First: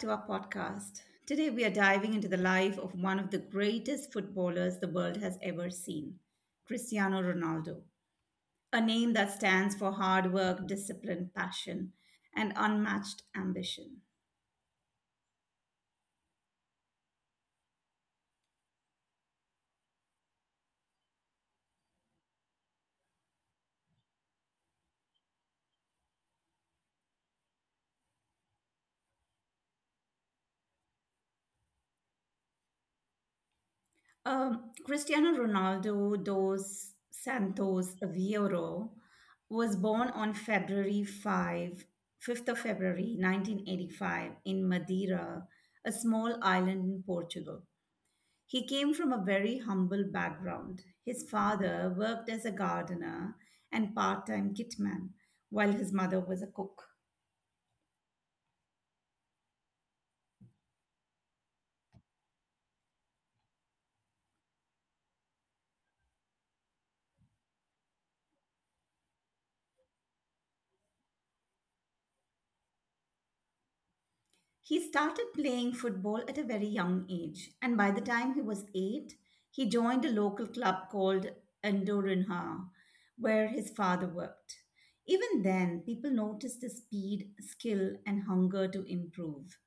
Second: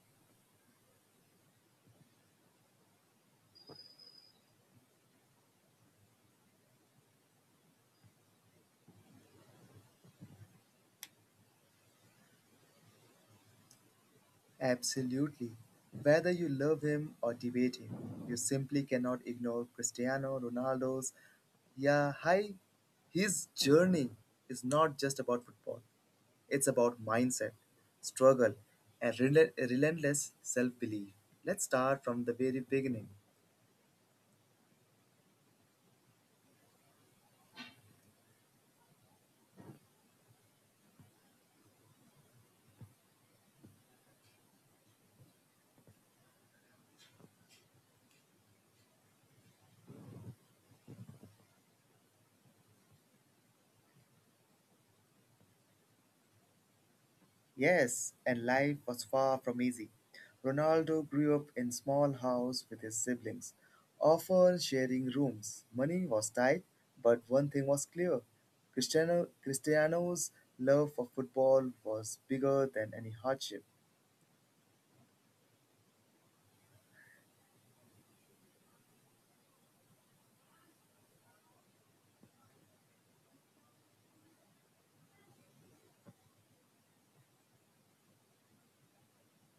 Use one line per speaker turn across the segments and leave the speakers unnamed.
to our podcast. Today, we are diving into the life of one of the greatest footballers the world has ever seen, Cristiano Ronaldo, a name that stands for hard work, discipline, passion, and unmatched ambition.
Absolutely. Whether you love him or debate him, you simply cannot ignore Cristiano Ronaldo's, yeah, hi. His journey is not just about football. It's about mindset, struggle, and relentless self-belief. Let's start from the very beginning.
Cristiano Ronaldo dos Santos Aveiro was born on 5th of February 1985 in Madeira, a small island in Portugal. He came from a very humble background. His father worked as a gardener and part time kitman, while his mother was a cook.
Yes, and life was far from easy. Ronaldo grew up in small house with his siblings, often sharing rooms. Money was tight, but one thing was clear. Cristiano's love for football was bigger than any hardship.
He started playing football at a very young age, and by the time he was eight, he joined a local club called Endorinha, where his father worked. Even then, people noticed his speed, skill, and hunger to improve.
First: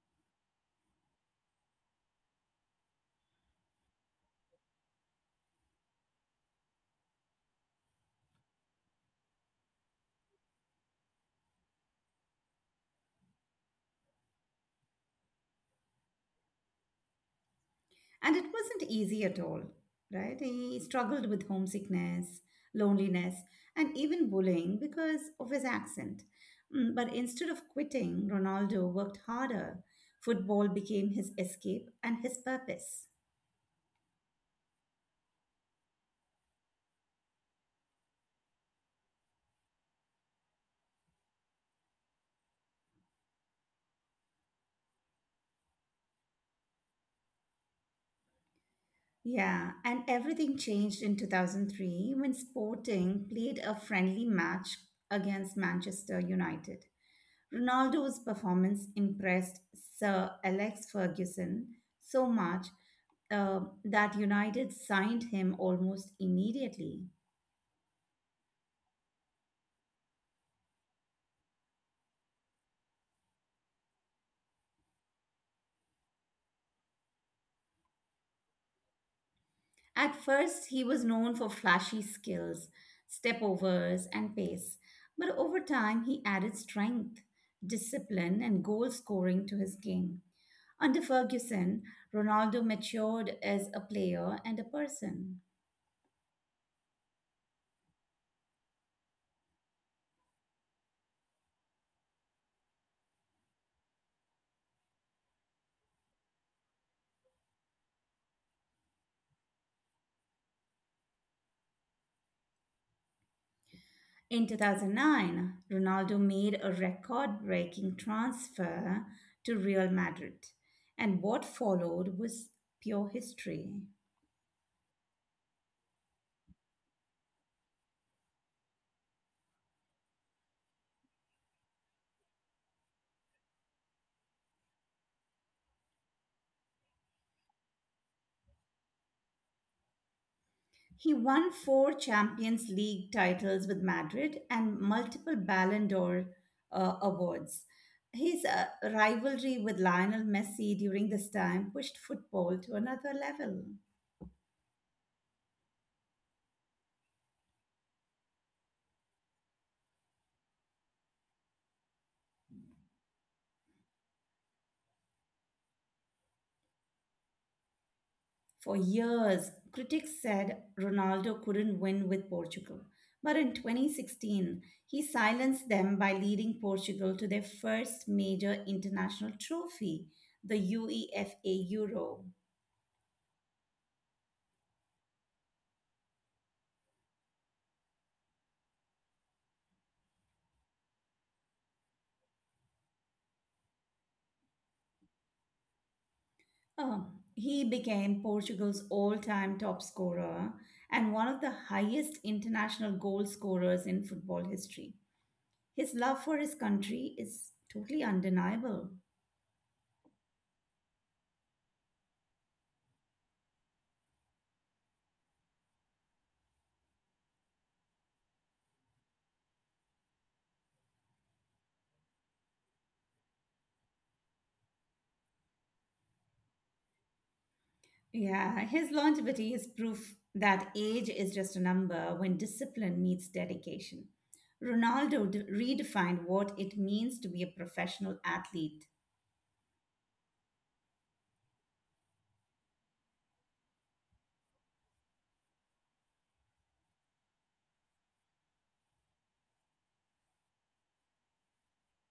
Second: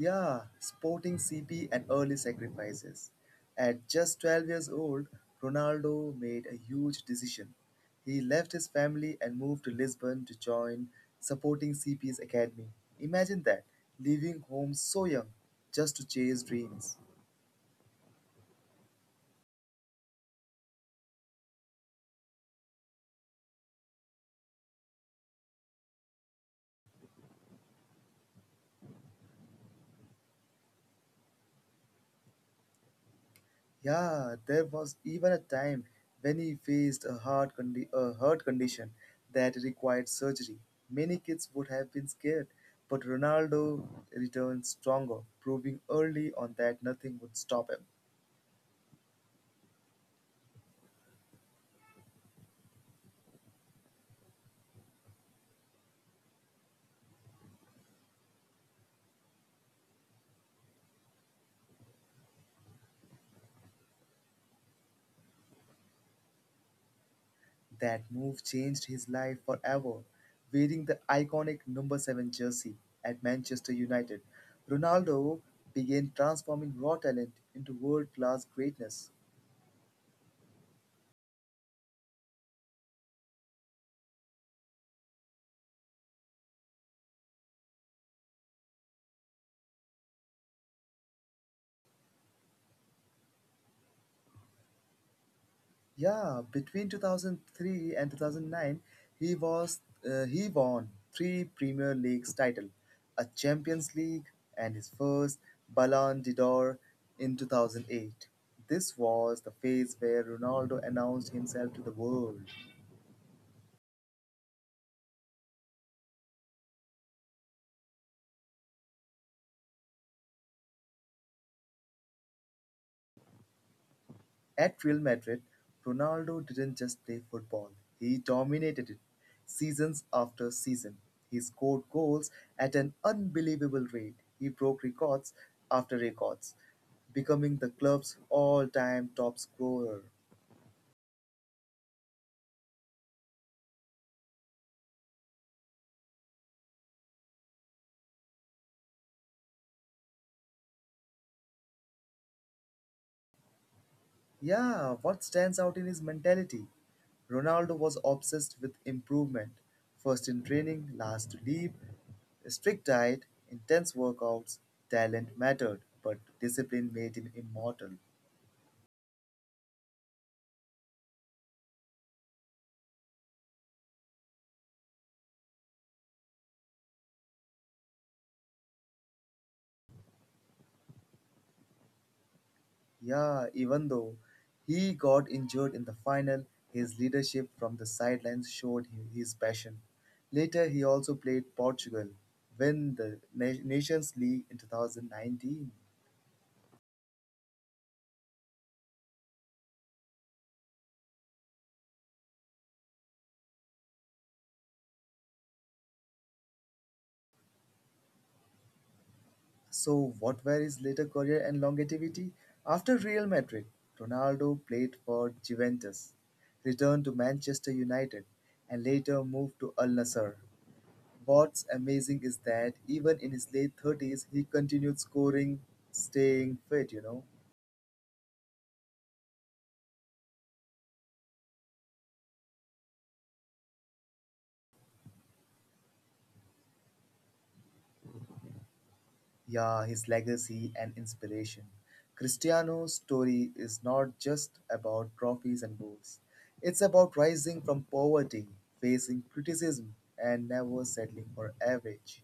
Yeah, Sporting CP and early sacrifices. At just 12 years old, Ronaldo made a huge decision. He left his family and moved to Lisbon to join supporting CP's academy. Imagine that, leaving home so young just to chase dreams.
And it wasn't easy at all, right? He struggled with homesickness, loneliness, and even bullying because of his accent. But instead of quitting, Ronaldo worked harder. Football became his escape and his purpose.
Yeah, there was even a time when he faced a a heart condition that required surgery. Many kids would have been scared, but Ronaldo returned stronger, proving early on that nothing would stop him.
Yeah, and everything changed in 2003 when Sporting played a friendly match against Manchester United. Ronaldo's performance impressed Sir Alex Ferguson so much uh, that United signed him almost immediately.
That move changed his life forever. Wearing the iconic number 7 jersey at Manchester United, Ronaldo began transforming raw talent into world class greatness.
At first, he was known for flashy skills, step overs, and pace, but over time, he added strength, discipline, and goal scoring to his game. Under Ferguson, Ronaldo matured as a player and a person.
Yeah, between 2003 and 2009, he was he won three Premier Leagues title, a Champions League, and his first Ballon d'Or in 2008. This was the phase where Ronaldo announced himself to the world.
In 2009, Ronaldo made a record breaking transfer to Real Madrid, and what followed was pure history.
At Real Madrid, Ronaldo didn't just play football, he dominated it seasons after season. He scored goals at an unbelievable rate. He broke records after records, becoming the club's all time top scorer.
He won four Champions League titles with Madrid and multiple Ballon d'Or awards. His rivalry with Lionel Messi during this time pushed football to another level.
Yeah, what stands out in his mentality? Ronaldo was obsessed with improvement, first in training, last to leave, a strict diet, intense workouts, talent mattered, but discipline made him immortal.
For years, critics said Ronaldo couldn't win with Portugal. But in 2016, he silenced them by leading Portugal to their first major international trophy, the UEFA Euro.
Yeah, even though he got injured in the final, his leadership from the sidelines showed his passion. Later, he also played Portugal, win the Nations League in 2019.
Um, he became Portugal's all time top scorer and one of the highest international goal scorers in football history. His love for his country is totally undeniable.
So, what were his later career and longevity? After Real Madrid, Ronaldo played for Juventus, returned to Manchester United, and later moved to Al Nassr. What's amazing is that even in his late 30s, he continued scoring, staying fit.
Yeah, his longevity is proof that age is just a number when discipline meets dedication. Ronaldo redefined what it means to be a professional athlete.
Yeah, his legacy and inspiration. Cristiano's story is not just about trophies and goals, it's about rising from poverty, facing criticism, and never settling for average.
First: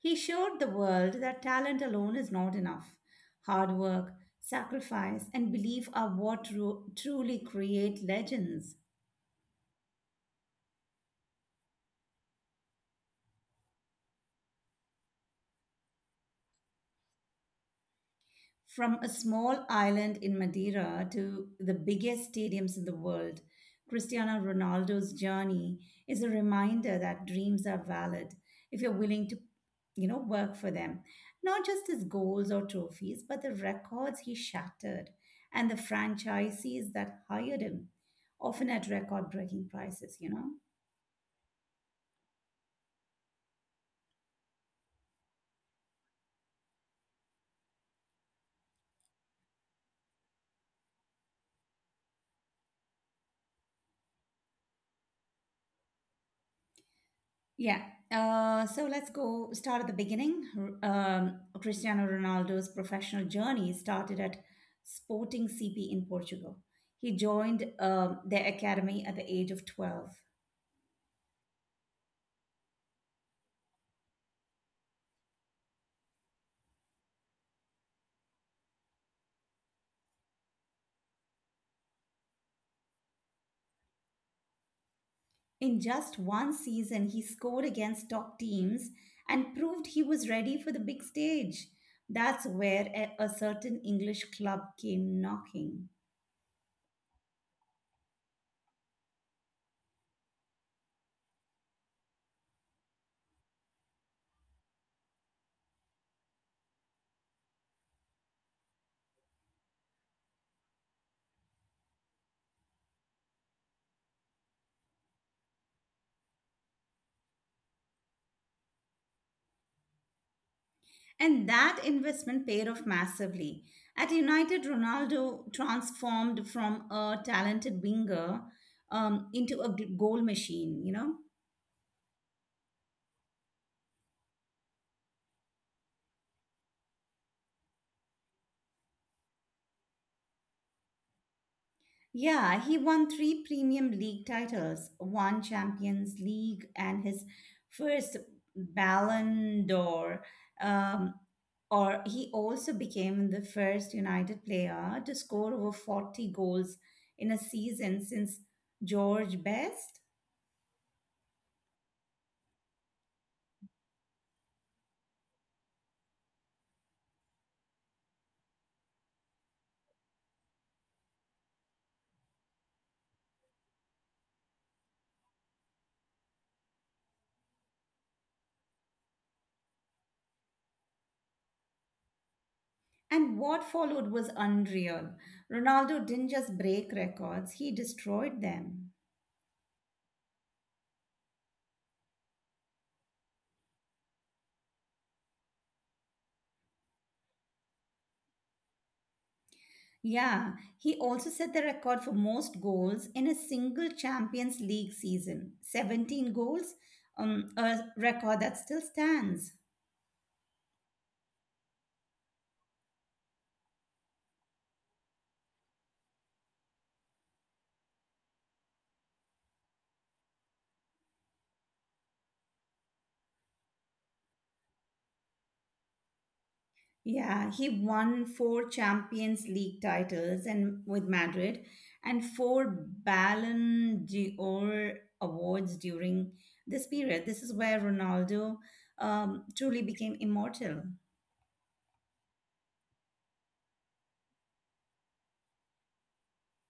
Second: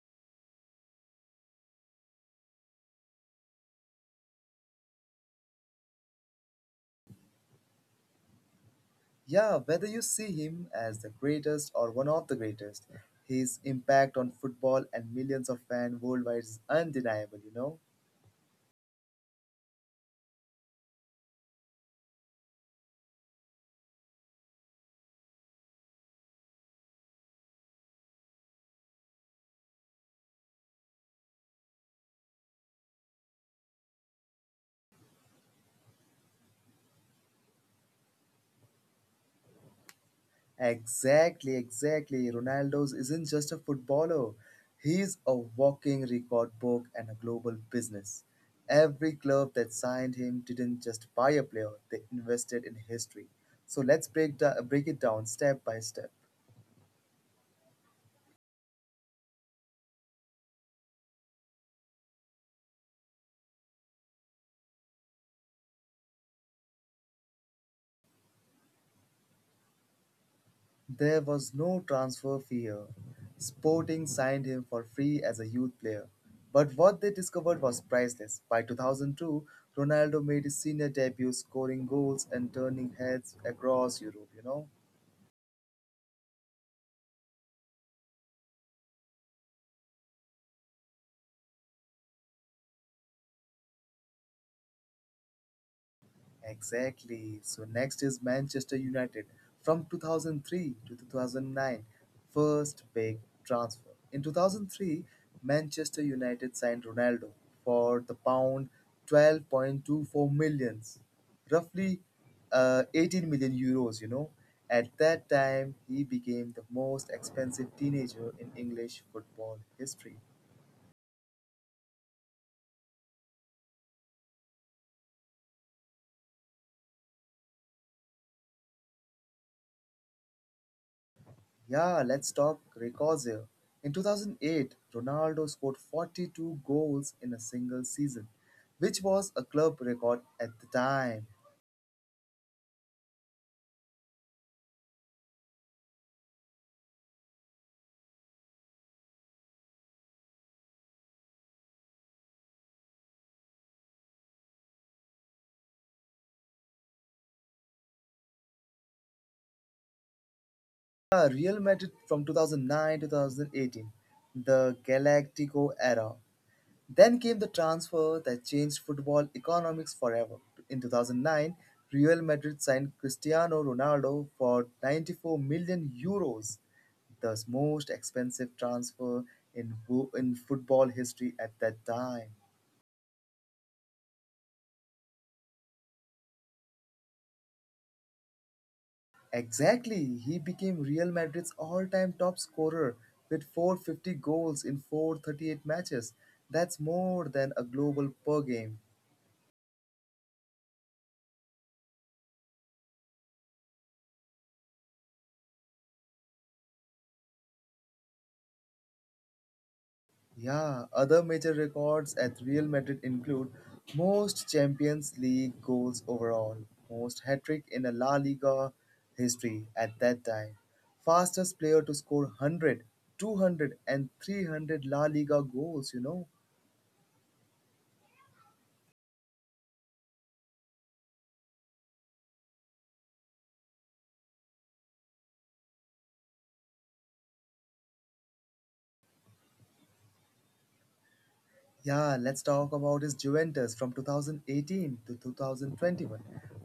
He showed the world that talent alone is not enough. Hard work, sacrifice, and belief are what truly create legends.
Yeah, whether you see him as the greatest or one of the greatest, his impact on football and millions of fans worldwide is undeniable.
From a small island in Madeira to the biggest stadiums in the world, Cristiano Ronaldo's journey is a reminder that dreams are valid if you're willing to work for them. Not just his goals or trophies, but the records he shattered and the franchisees that hired him, often at record-breaking prices.
Exactly, exactly. Ronaldo's isn't just a footballer. He's a walking record book and a global business. Every club that signed him didn't just buy a player, they invested in history. So let's break it down step by step.
Yeah. So let's go start at the beginning. Cristiano Ronaldo's professional journey started at Sporting CP in Portugal. He joined their academy at the age of 12.
There was no transfer fear. Sporting signed him for free as a youth player. But what they discovered was priceless. By 2002, Ronaldo made his senior debut scoring goals and turning heads across Europe?
In just one season, he scored against top teams and proved he was ready for the big stage. That's where a certain English club came knocking.
Exactly. So next is Manchester United. From 2003 to 2009, first big transfer. In 2003, Manchester United signed Ronaldo for the pound 12.24 millions, roughly 18 million euros. At that time, he became the most expensive teenager in English football history.
And that investment paid off massively. At United, Ronaldo transformed from a talented winger into a goal machine.
Yeah, let's talk records here. In 2008, Ronaldo scored 42 goals in a single season, which was a club record at the time.
Yeah, he won three Premium League titles, one Champions League, and his first Ballon d'Or. Um, or he also became the first United player to score over 40 goals in a season since George Best.
Yeah, Real Madrid from 2009 to 2018, the Galactico era. Then came the transfer that changed football economics forever. In 2009, Real Madrid signed Cristiano Ronaldo for 94 million euros, the most expensive transfer in football history at that time.
And what followed was unreal. Ronaldo didn't just break records, he destroyed them.
Exactly, he became Real Madrid's all time top scorer with 450 goals in 438 matches. That's more than a global per game.
Yeah, he also set the record for most goals in a single Champions League season 17 goals, a record that still stands.
Yeah, other major records at Real Madrid include most Champions League goals overall, most hat trick in a La Liga history at that time, fastest player to score 100, 200, and 300 La Liga goals.
Yeah, he won four Champions League titles and with Madrid and four Ballon d'Or awards during this period. This is where Ronaldo truly became immortal.
Yeah, let's talk about his Juventus from 2018 to 2021,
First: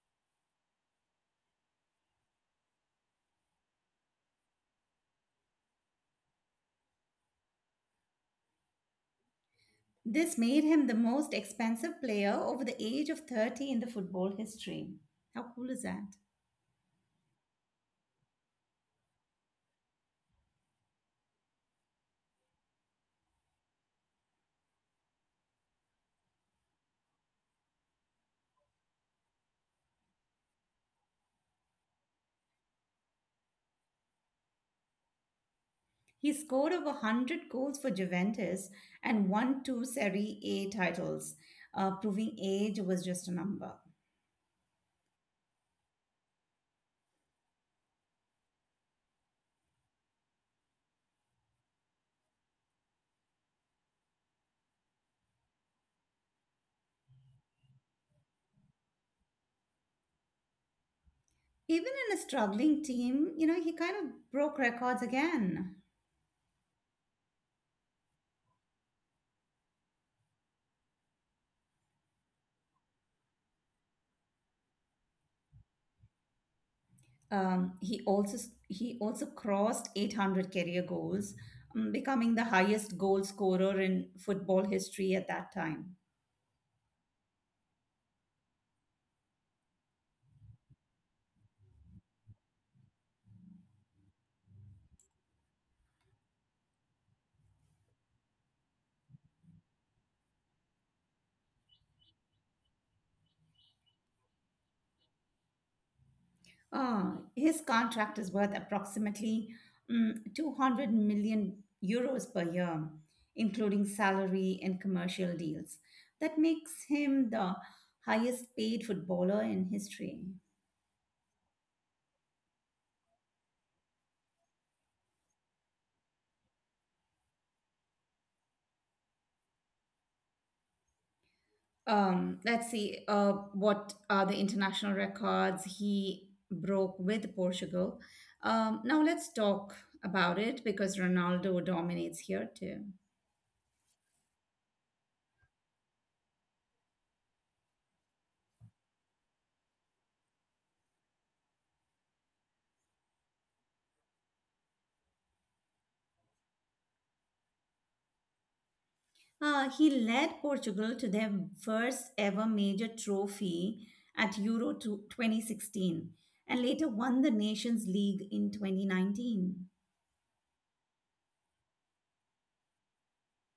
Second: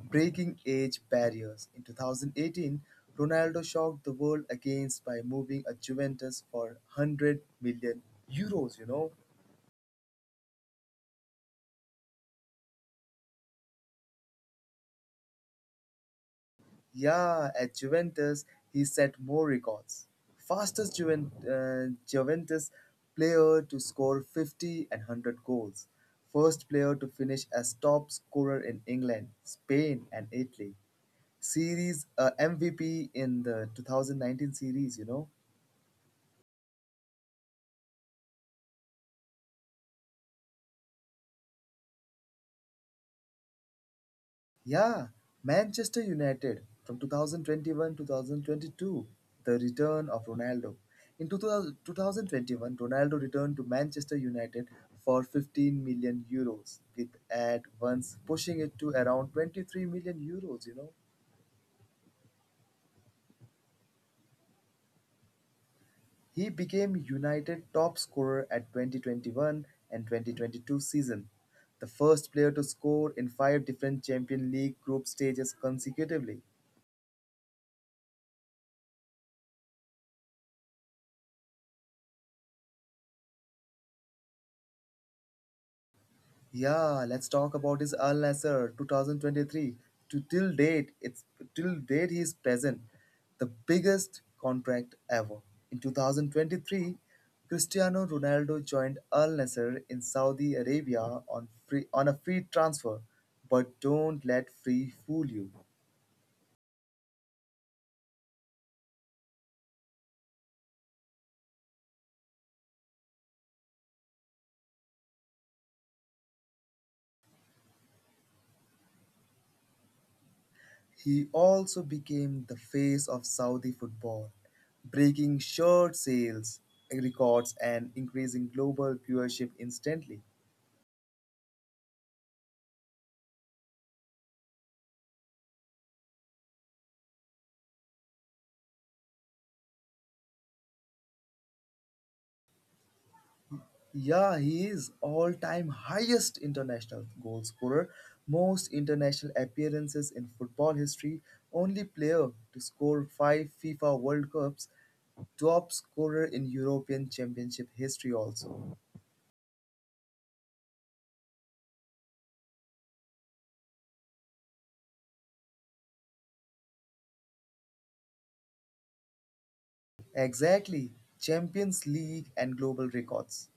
breaking age barriers. In 2018, Ronaldo shocked the world against by moving a Juventus for 100 million euros.
This made him the most expensive player over the age of 30 in the football history. How cool is that?
Yeah, at Juventus, he set more records. Fastest Juventus player to score 50 and 100 goals. First player to finish as top scorer in England, Spain, and Italy. Series MVP in the 2019 series.
He scored over 100 goals for Juventus and won two Serie A titles, proving age was just a number.
Yeah, Manchester United from 2021 2022, the return of Ronaldo. In two thousand twenty one, Ronaldo returned to Manchester United for 15 million euros, with at once pushing it to around 23 million euros.
Even in a struggling team, he kind of broke records again.
He became United top scorer at 2021 and 2022 season, the first player to score in five different Champions League group stages consecutively.
He also crossed 800 career goals, becoming the highest goal scorer in football history at that time.
Yeah, let's talk about his Al Nassr 2023. To till date, it's till date he is present, the biggest contract ever. In 2023, Cristiano Ronaldo joined Al Nassr in Saudi Arabia on free on a free transfer. But don't let free fool you.
His contract is worth approximately 200 million euros per year, including salary and commercial deals. That makes him the highest paid footballer in history.
He also became the face of Saudi football, breaking shirt sales records and increasing global viewership instantly.
Let's see what are the international records he broke with Portugal. Now let's talk about it because Ronaldo dominates here too.
Yeah, he is all-time highest international goal scorer, most international appearances in football history, only player to score 5 FIFA World Cups, top scorer in European Championship history also.
He led Portugal to their first ever major trophy at Euro to 2016 and later won the Nations League in 2019.
Exactly, Champions League and global records.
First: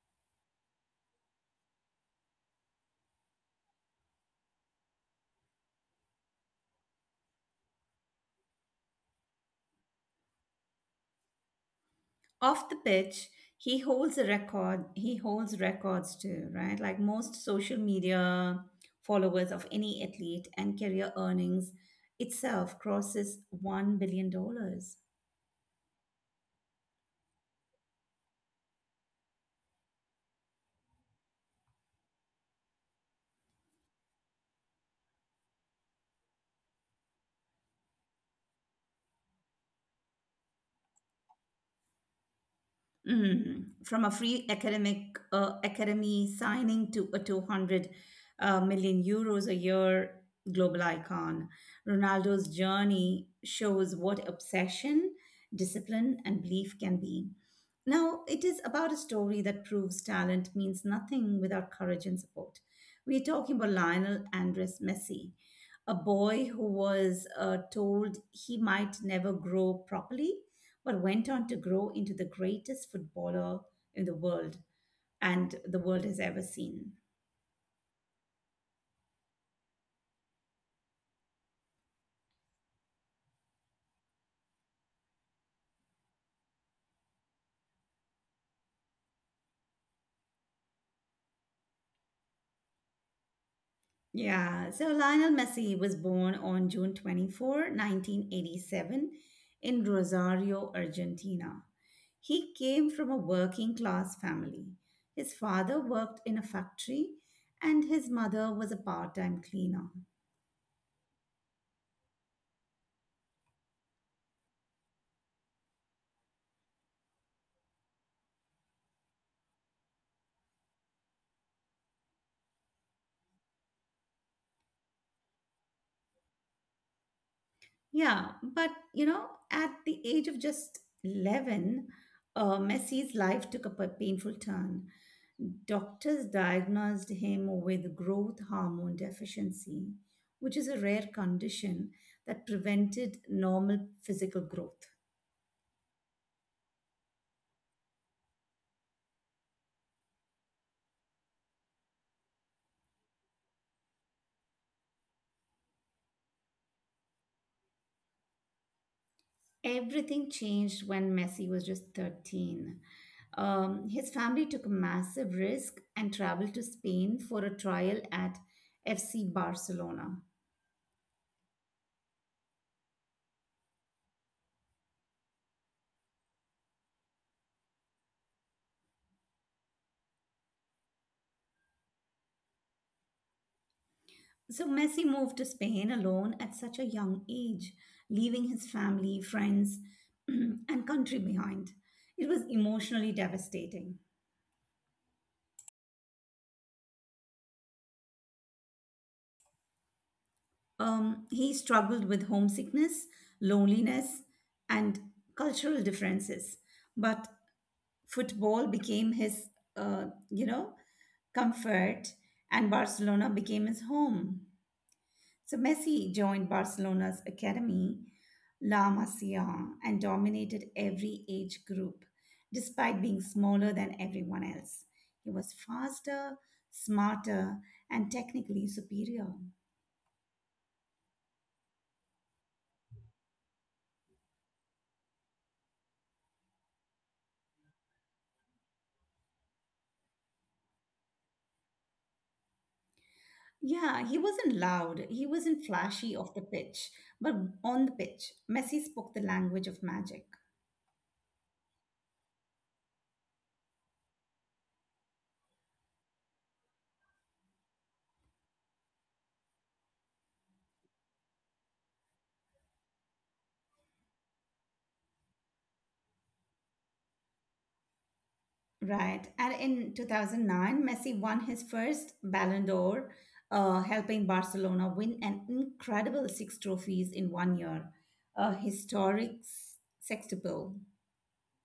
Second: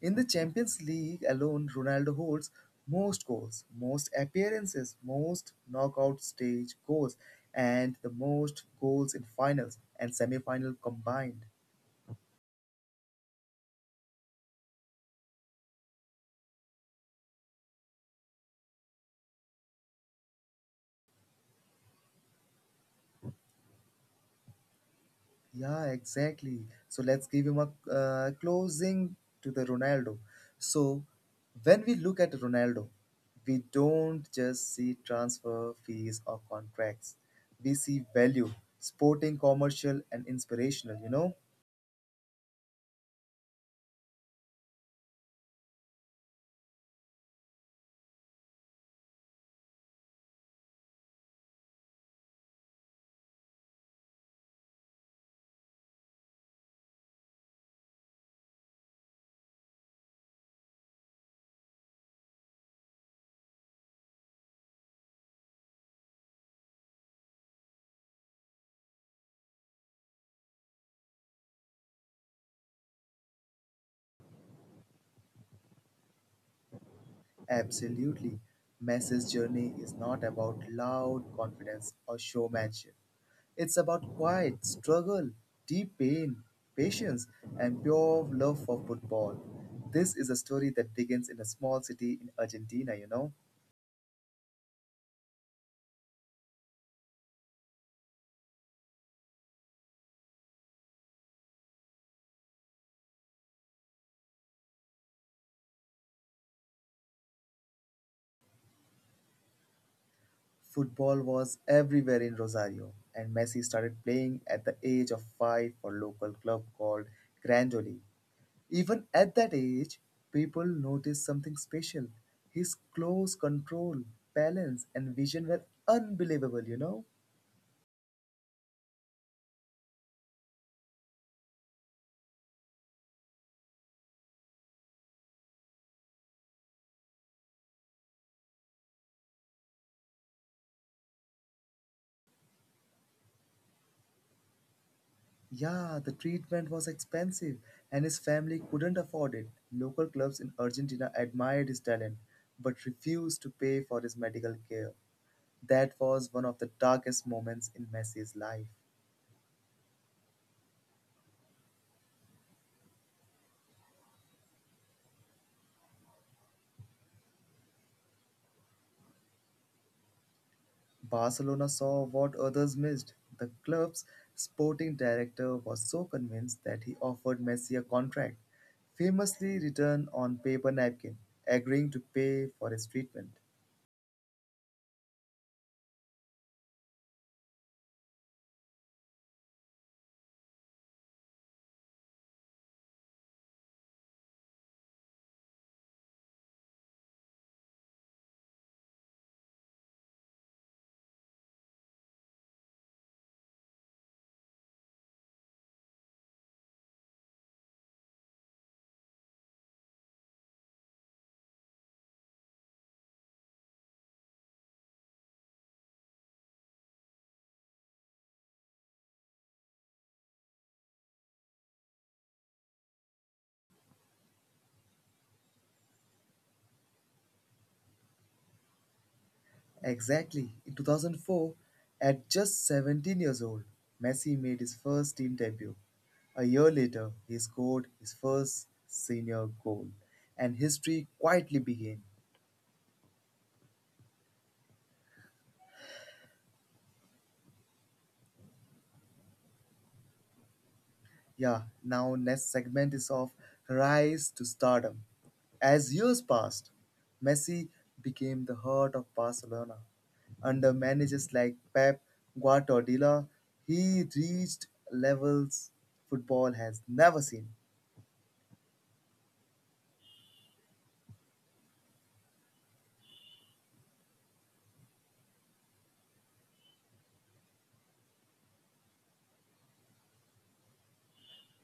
In the Champions League alone, Ronaldo holds most goals, most appearances, most knockout stage goals, and the most goals in finals and semi-final combined.
Off the pitch, he holds a record. He holds records too, right? Like most social media followers of any athlete and career earnings itself crosses $1 billion dollars.
Yeah, exactly. So let's give him a closing to the Ronaldo. So when we look at Ronaldo, we don't just see transfer fees or contracts. We see value, sporting, commercial, and inspirational?
From a free academic academy signing to a 200 million euros a year global icon, Ronaldo's journey shows what obsession, discipline, and belief can be. Now, it is about a story that proves talent means nothing without courage and support. We are talking about Lionel Andres Messi, a boy who was told he might never grow properly but went on to grow into the greatest footballer in the world and the world has ever seen.
Absolutely. Messi's journey is not about loud confidence or showmanship. It's about quiet struggle, deep pain, patience, and pure love for football. This is a story that begins in a small city in Argentina.
Yeah, so Lionel Messi was born on June 24, 1987 in Rosario, Argentina. He came from a working class family. His father worked in a factory and his mother was a part time cleaner.
Football was everywhere in Rosario, and Messi started playing at the age of 5 for local club called Grandoli. Even at that age, people noticed something special. His close control, balance, and vision were unbelievable?
Yeah, but at the age of just 11, Messi's life took a painful turn. Doctors diagnosed him with growth hormone deficiency, which is a rare condition that prevented normal physical growth.
Yeah, the treatment was expensive and his family couldn't afford it. Local clubs in Argentina admired his talent but refused to pay for his medical care. That was one of the darkest moments in Messi's life.
Everything changed when Messi was just 13. His family took a massive risk and traveled to Spain for a trial at FC Barcelona.
Barcelona saw what others missed. The club's sporting director was so convinced that he offered Messi a contract, famously written on paper napkin, agreeing to pay for his treatment.
So Messi moved to Spain alone at such a young age, leaving his family, friends, and country behind. It was emotionally devastating. He struggled with homesickness, loneliness, and cultural differences. But football became his, uh, you know, comfort, and Barcelona became his home. So Messi joined Barcelona's academy, La Masia, and dominated every age group, despite being smaller than everyone else. He was faster, smarter, and technically superior.
Exactly, in 2004, at just 17 years old, Messi made his first team debut. A year later, he scored his first senior goal, and history quietly began.
Yeah, he wasn't loud, he wasn't flashy off the pitch, but on the pitch, Messi spoke the language of magic.
Yeah, now next segment is of rise to stardom. As years passed, Messi became the heart of Barcelona. Under managers like Pep Guardiola, he reached levels football has never seen.
Right. And in 2009, Messi won his first Ballon d'Or, helping Barcelona win an incredible six trophies in one year, a historic sextuple.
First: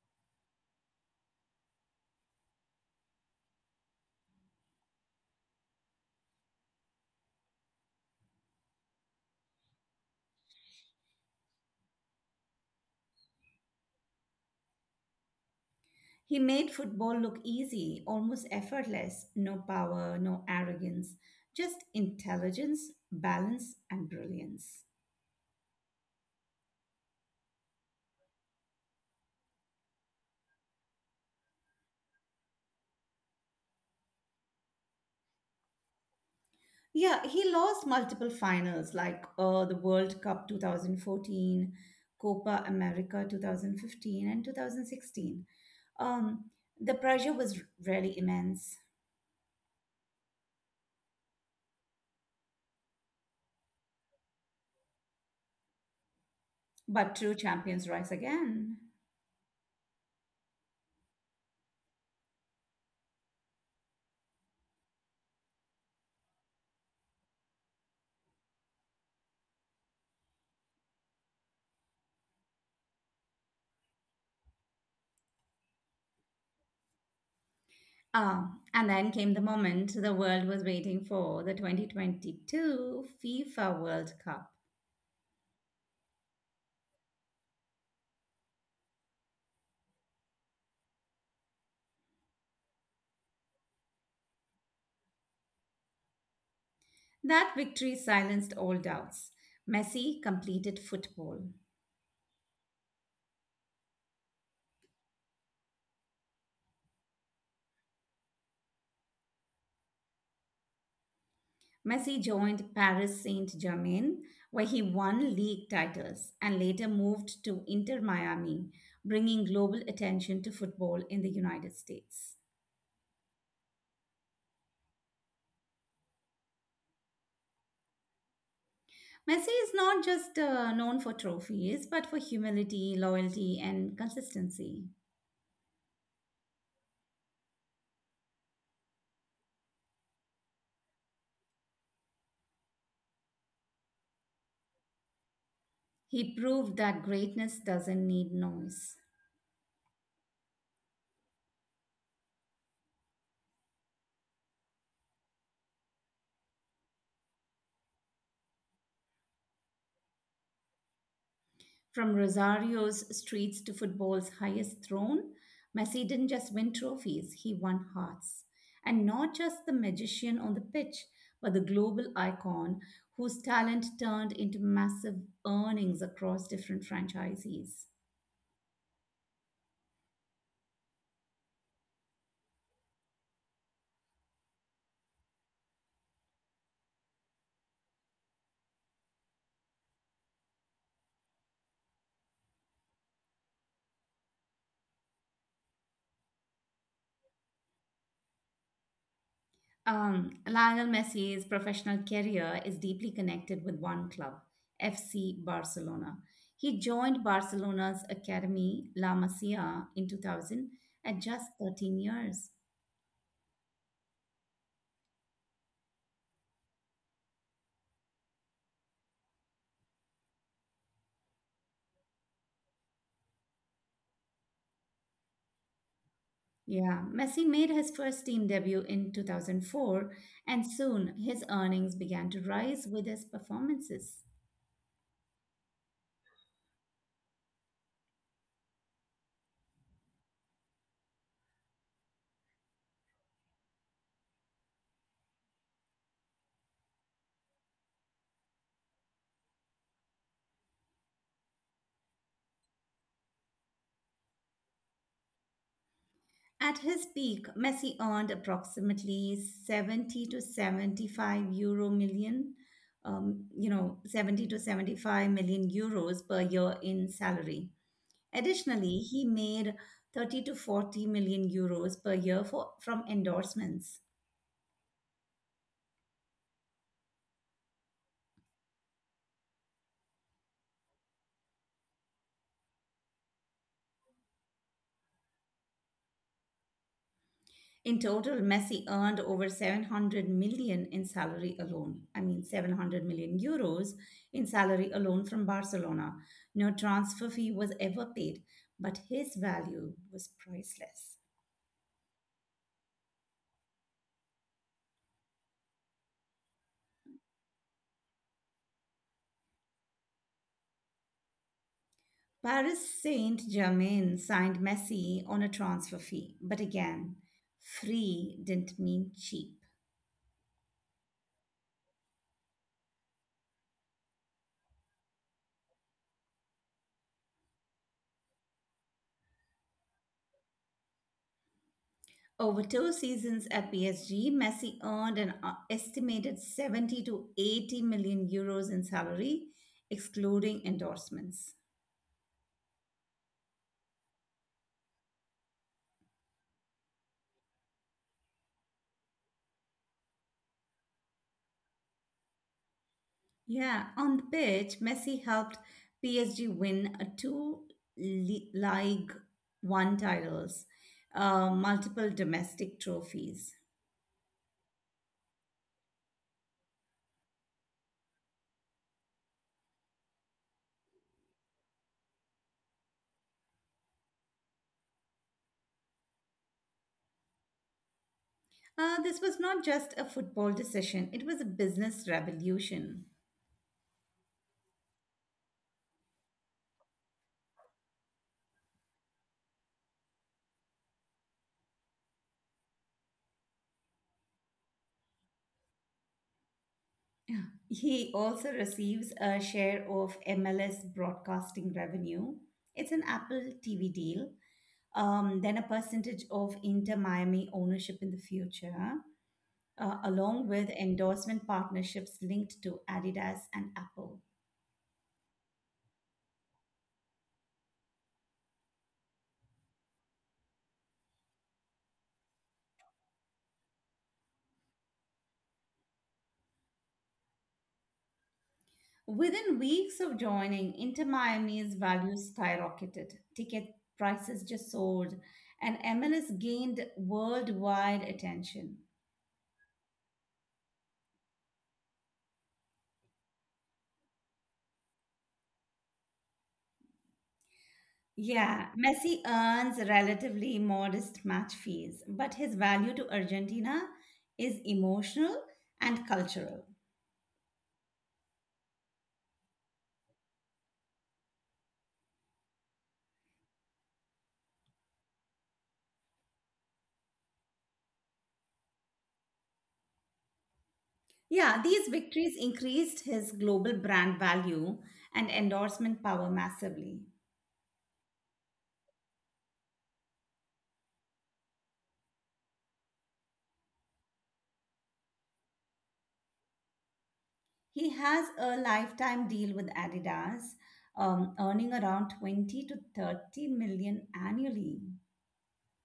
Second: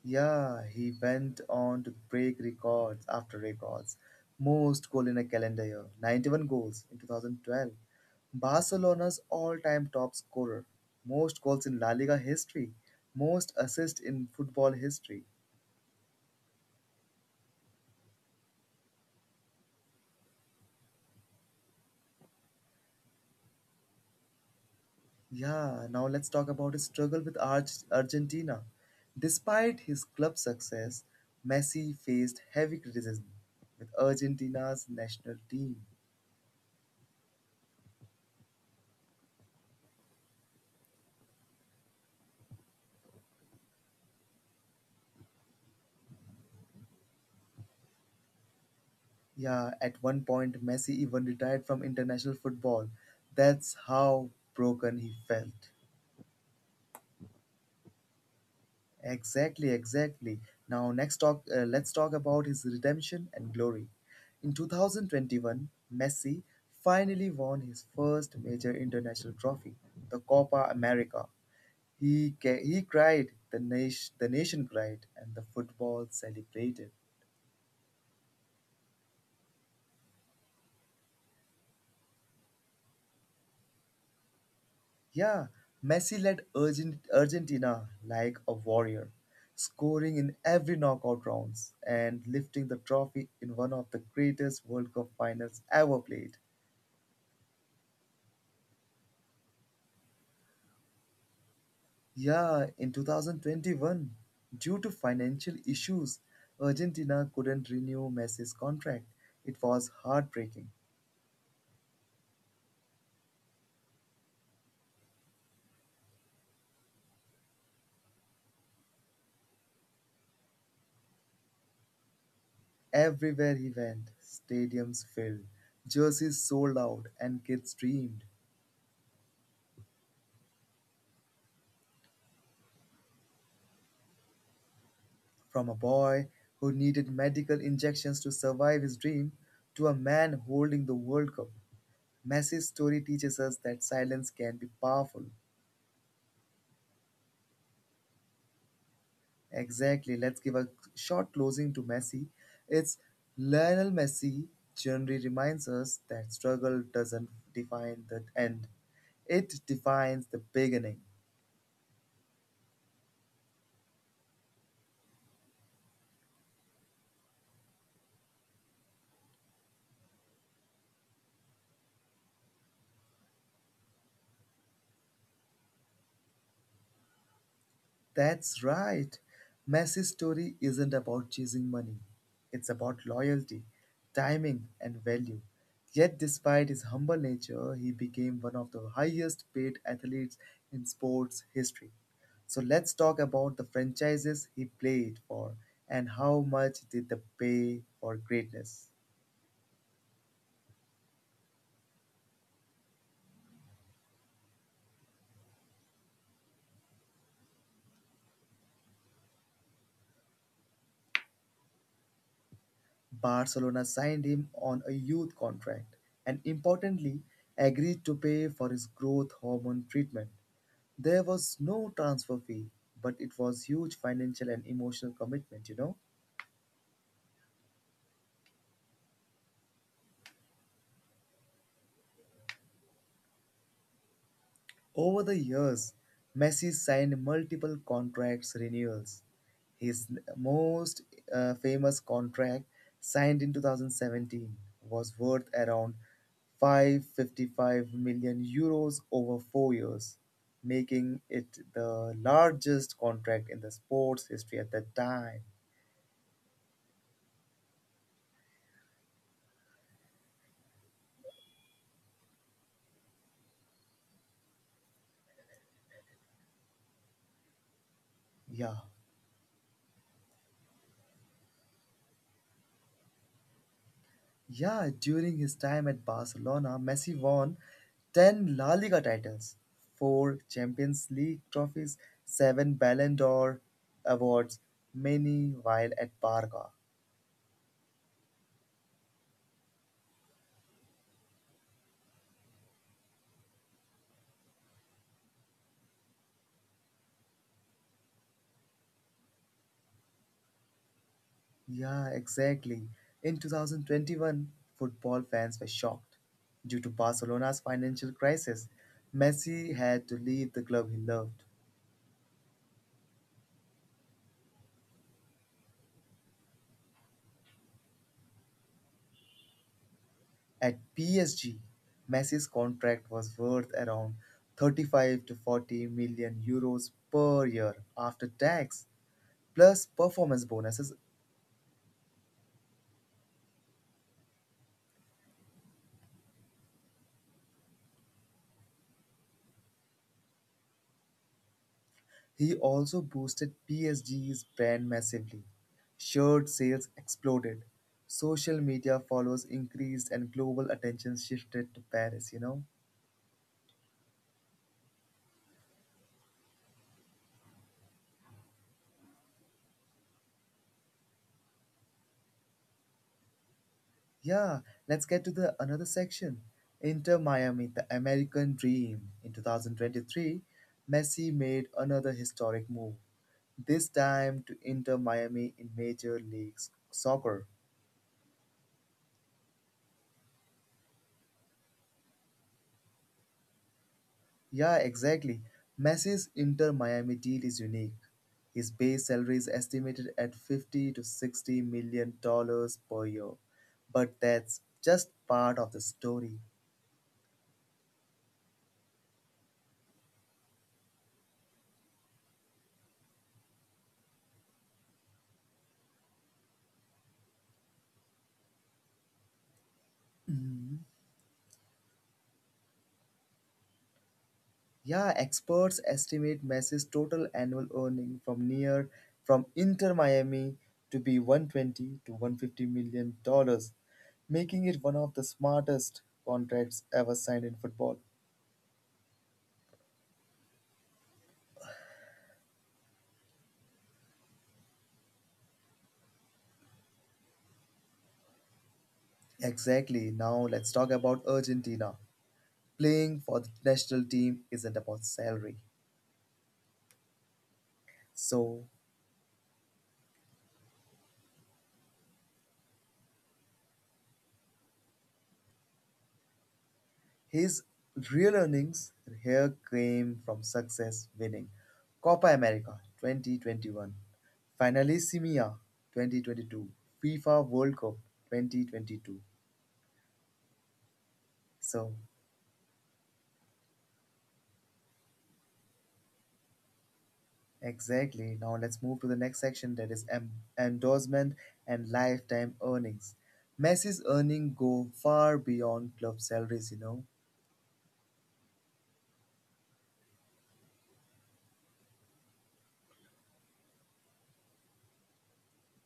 Yeah, he went on to break records after records. Most goal in a calendar year, 91 goals in 2012. Barcelona's all-time top scorer, most goals in La Liga history, most assists in football history.
He made football look easy, almost effortless, no power, no arrogance, just intelligence, balance, and brilliance.
Yeah, now let's talk about his struggle with Argentina. Despite his club success, Messi faced heavy criticism with Argentina's national team.
Yeah, he lost multiple finals like the World Cup 2014, Copa America 2015, and 2016. Um, the pressure was really immense,
Yeah, at one point, Messi even retired from international football. That's how broken he felt.
but true champions rise again.
Exactly, exactly. Now, let's talk about his redemption and glory. In 2021, Messi finally won his first major international trophy, the Copa America. He cried, the nation cried, and the football celebrated.
And then came the moment the world was waiting for the 2022 FIFA World Cup.
Yeah, Messi led Argentina like a warrior, scoring in every knockout rounds and lifting the trophy in one of the greatest World Cup finals ever played.
That victory silenced all doubts. Messi completed football.
Yeah, in 2021, due to financial issues, Argentina couldn't renew Messi's contract. It was heartbreaking.
Messi joined Paris Saint-Germain, where he won league titles and later moved to Inter Miami, bringing global attention to football in the United States.
Everywhere he went, stadiums filled, jerseys sold out, and kids dreamed.
Messi is not just known for trophies, but for humility, loyalty, and consistency.
From a boy who needed medical injections to survive his dream to a man holding the World Cup, Messi's story teaches us that silence can be powerful.
He proved that greatness doesn't need noise.
Exactly. Let's give a short closing to Messi. It's Lionel Messi generally reminds us that struggle doesn't define the end, it defines the beginning.
From Rosario's streets to football's highest throne, Messi didn't just win trophies, he won hearts. And not just the magician on the pitch, but the global icon whose talent turned into massive earnings across different franchises.
That's right. Messi's story isn't about chasing money. It's about loyalty, timing, and value. Yet, despite his humble nature, he became one of the highest paid athletes in sports history. So, let's talk about the franchises he played for and how much did they pay for greatness.
Lionel Messi's professional career is deeply connected with one club, FC Barcelona. He joined Barcelona's academy, La Masia, in 2000 at just 13 years.
Barcelona signed him on a youth contract and importantly agreed to pay for his growth hormone treatment. There was no transfer fee, but it was huge financial and emotional commitment.
Yeah, Messi made his first team debut in 2004, and soon his earnings began to rise with his performances.
Over the years, Messi signed multiple contracts renewals. His most famous contract, signed in 2017, was worth around 555 million euros over 4 years, making it the largest contract in the sports history at that time.
At his peak, Messi earned approximately 70 to 75 euro million, 70 to 75 million euros per year in salary.
Yeah.
Additionally, he made 30 to 40 million euros per year from endorsements.
Yeah, during his time at Barcelona, Messi won 10 La Liga titles, 4 Champions League trophies, 7 Ballon d'Or awards, many while at Barca.
In total, Messi earned over 700 million in salary alone. I mean, 700 million euros in salary alone from Barcelona. No transfer fee was ever paid, but his value was priceless.
Yeah, exactly. In 2021, football fans were shocked. Due to Barcelona's financial crisis, Messi had to leave the club he loved.
Paris Saint Germain signed Messi on a transfer fee, but again, free didn't mean cheap.
At PSG, Messi's contract was worth around 35 to 40 million euros per year after tax plus performance bonuses.
Over two seasons at PSG, Messi earned an estimated 70 to 80 million euros in salary, excluding endorsements.
He also boosted PSG's brand massively. Shirt sales exploded. Social media follows increased and global attention shifted to Paris, you know?
Yeah, on the pitch, Messi helped PSG win a two Ligue 1 titles, multiple domestic trophies.
Yeah, let's get to the another section. Inter Miami, the American dream. In 2023, Messi made another historic move, this time to Inter Miami in Major League Soccer.
This was not just a football decision, it was a business revolution.
Yeah, exactly. Messi's Inter Miami deal is unique. His base salary is estimated at 50 to 60 million dollars per year. But that's just part of the story.
He also receives a share of MLS broadcasting revenue. It's an Apple TV deal. Then a percentage of Inter Miami ownership in the future, along with endorsement partnerships linked to Adidas and Apple.
Yeah, experts estimate Messi's total annual earning from Inter Miami to be 120 to 150 million dollars, making it one of the smartest contracts ever signed in football.
Within weeks of joining, Inter Miami's value skyrocketed. Ticket prices just soared, and MLS gained worldwide attention.
Exactly. Now let's talk about Argentina. Playing for the national team isn't about salary. So
Yeah, Messi earns relatively modest match fees, but his value to Argentina is emotional and cultural.
his real earnings here came from success winning Copa America 2021, Finalissima 2022, FIFA World Cup 2022.
Yeah, these
So
victories increased his global brand value and endorsement power massively.
exactly. Now let's move to the next section, that is endorsement and lifetime earnings. Messi's earnings go far beyond club salaries, you know.
He has a lifetime deal with Adidas, earning around 20 to 30 million annually.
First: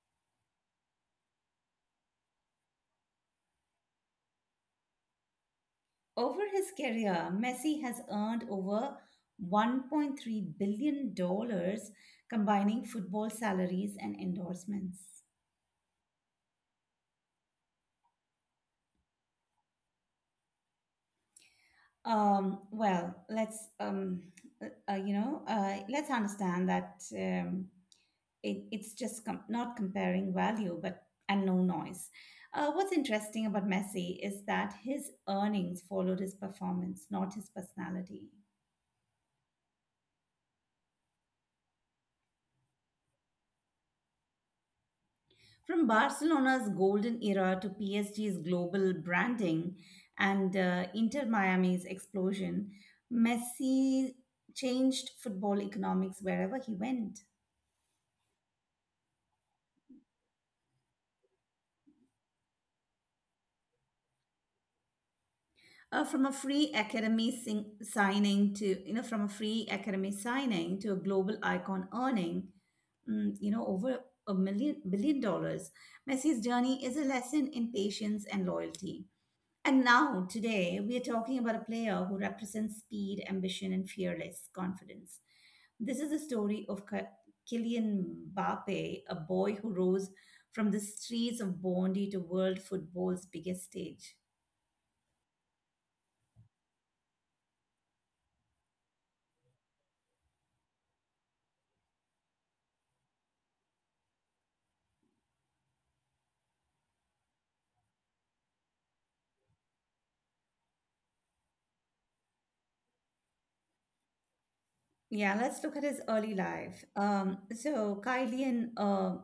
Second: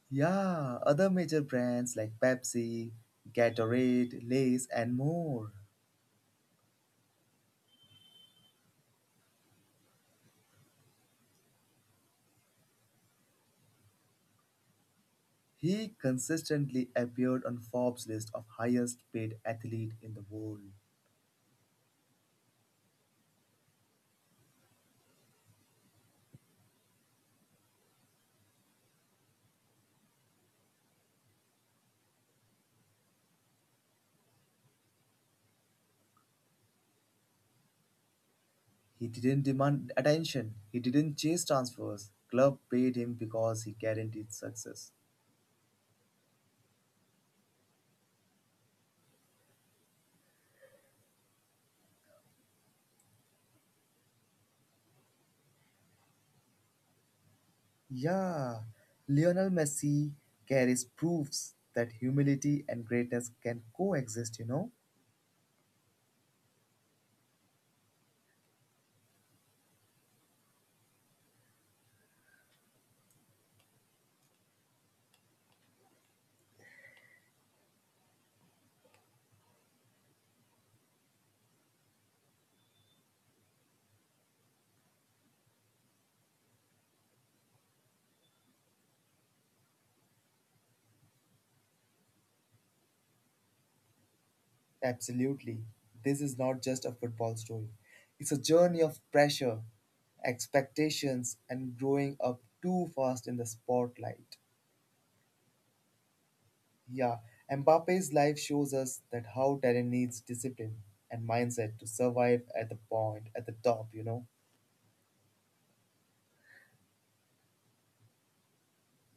Yeah, other major brands like Pepsi, Gatorade, Lay's, and more.
Over his career, Messi has earned over $1.3 billion dollars combining football salaries and endorsements.
He consistently appeared on Forbes' list of highest paid athlete in the world.
Well, let's you know, let's understand that it's just not comparing value, but and no noise. What's interesting about Messi is that his earnings followed his performance, not his personality.
He didn't demand attention. He didn't chase transfers. Club paid him because he guaranteed success.
From Barcelona's golden era to PSG's global branding and Inter Miami's explosion, Messi changed football economics wherever he went.
Yeah, Lionel Messi carries proofs that humility and greatness can coexist, you know.
From a free academy sing- signing to you know from a free academy signing to a global icon earning over a million billion dollars. Messi's journey is a lesson in patience and loyalty. And now, today, we are talking about a player who represents speed, ambition, and fearless confidence. This is the story of Kylian Mbappe, a boy who rose from the streets of Bondi to world football's biggest stage.
Absolutely. This is not just a football story. It's a journey of pressure, expectations, and growing up too fast in the spotlight. Yeah, Mbappe's life shows us that how talent needs discipline and mindset to survive at the top, you know.
Yeah, let's look at his early life. So Kylian uh,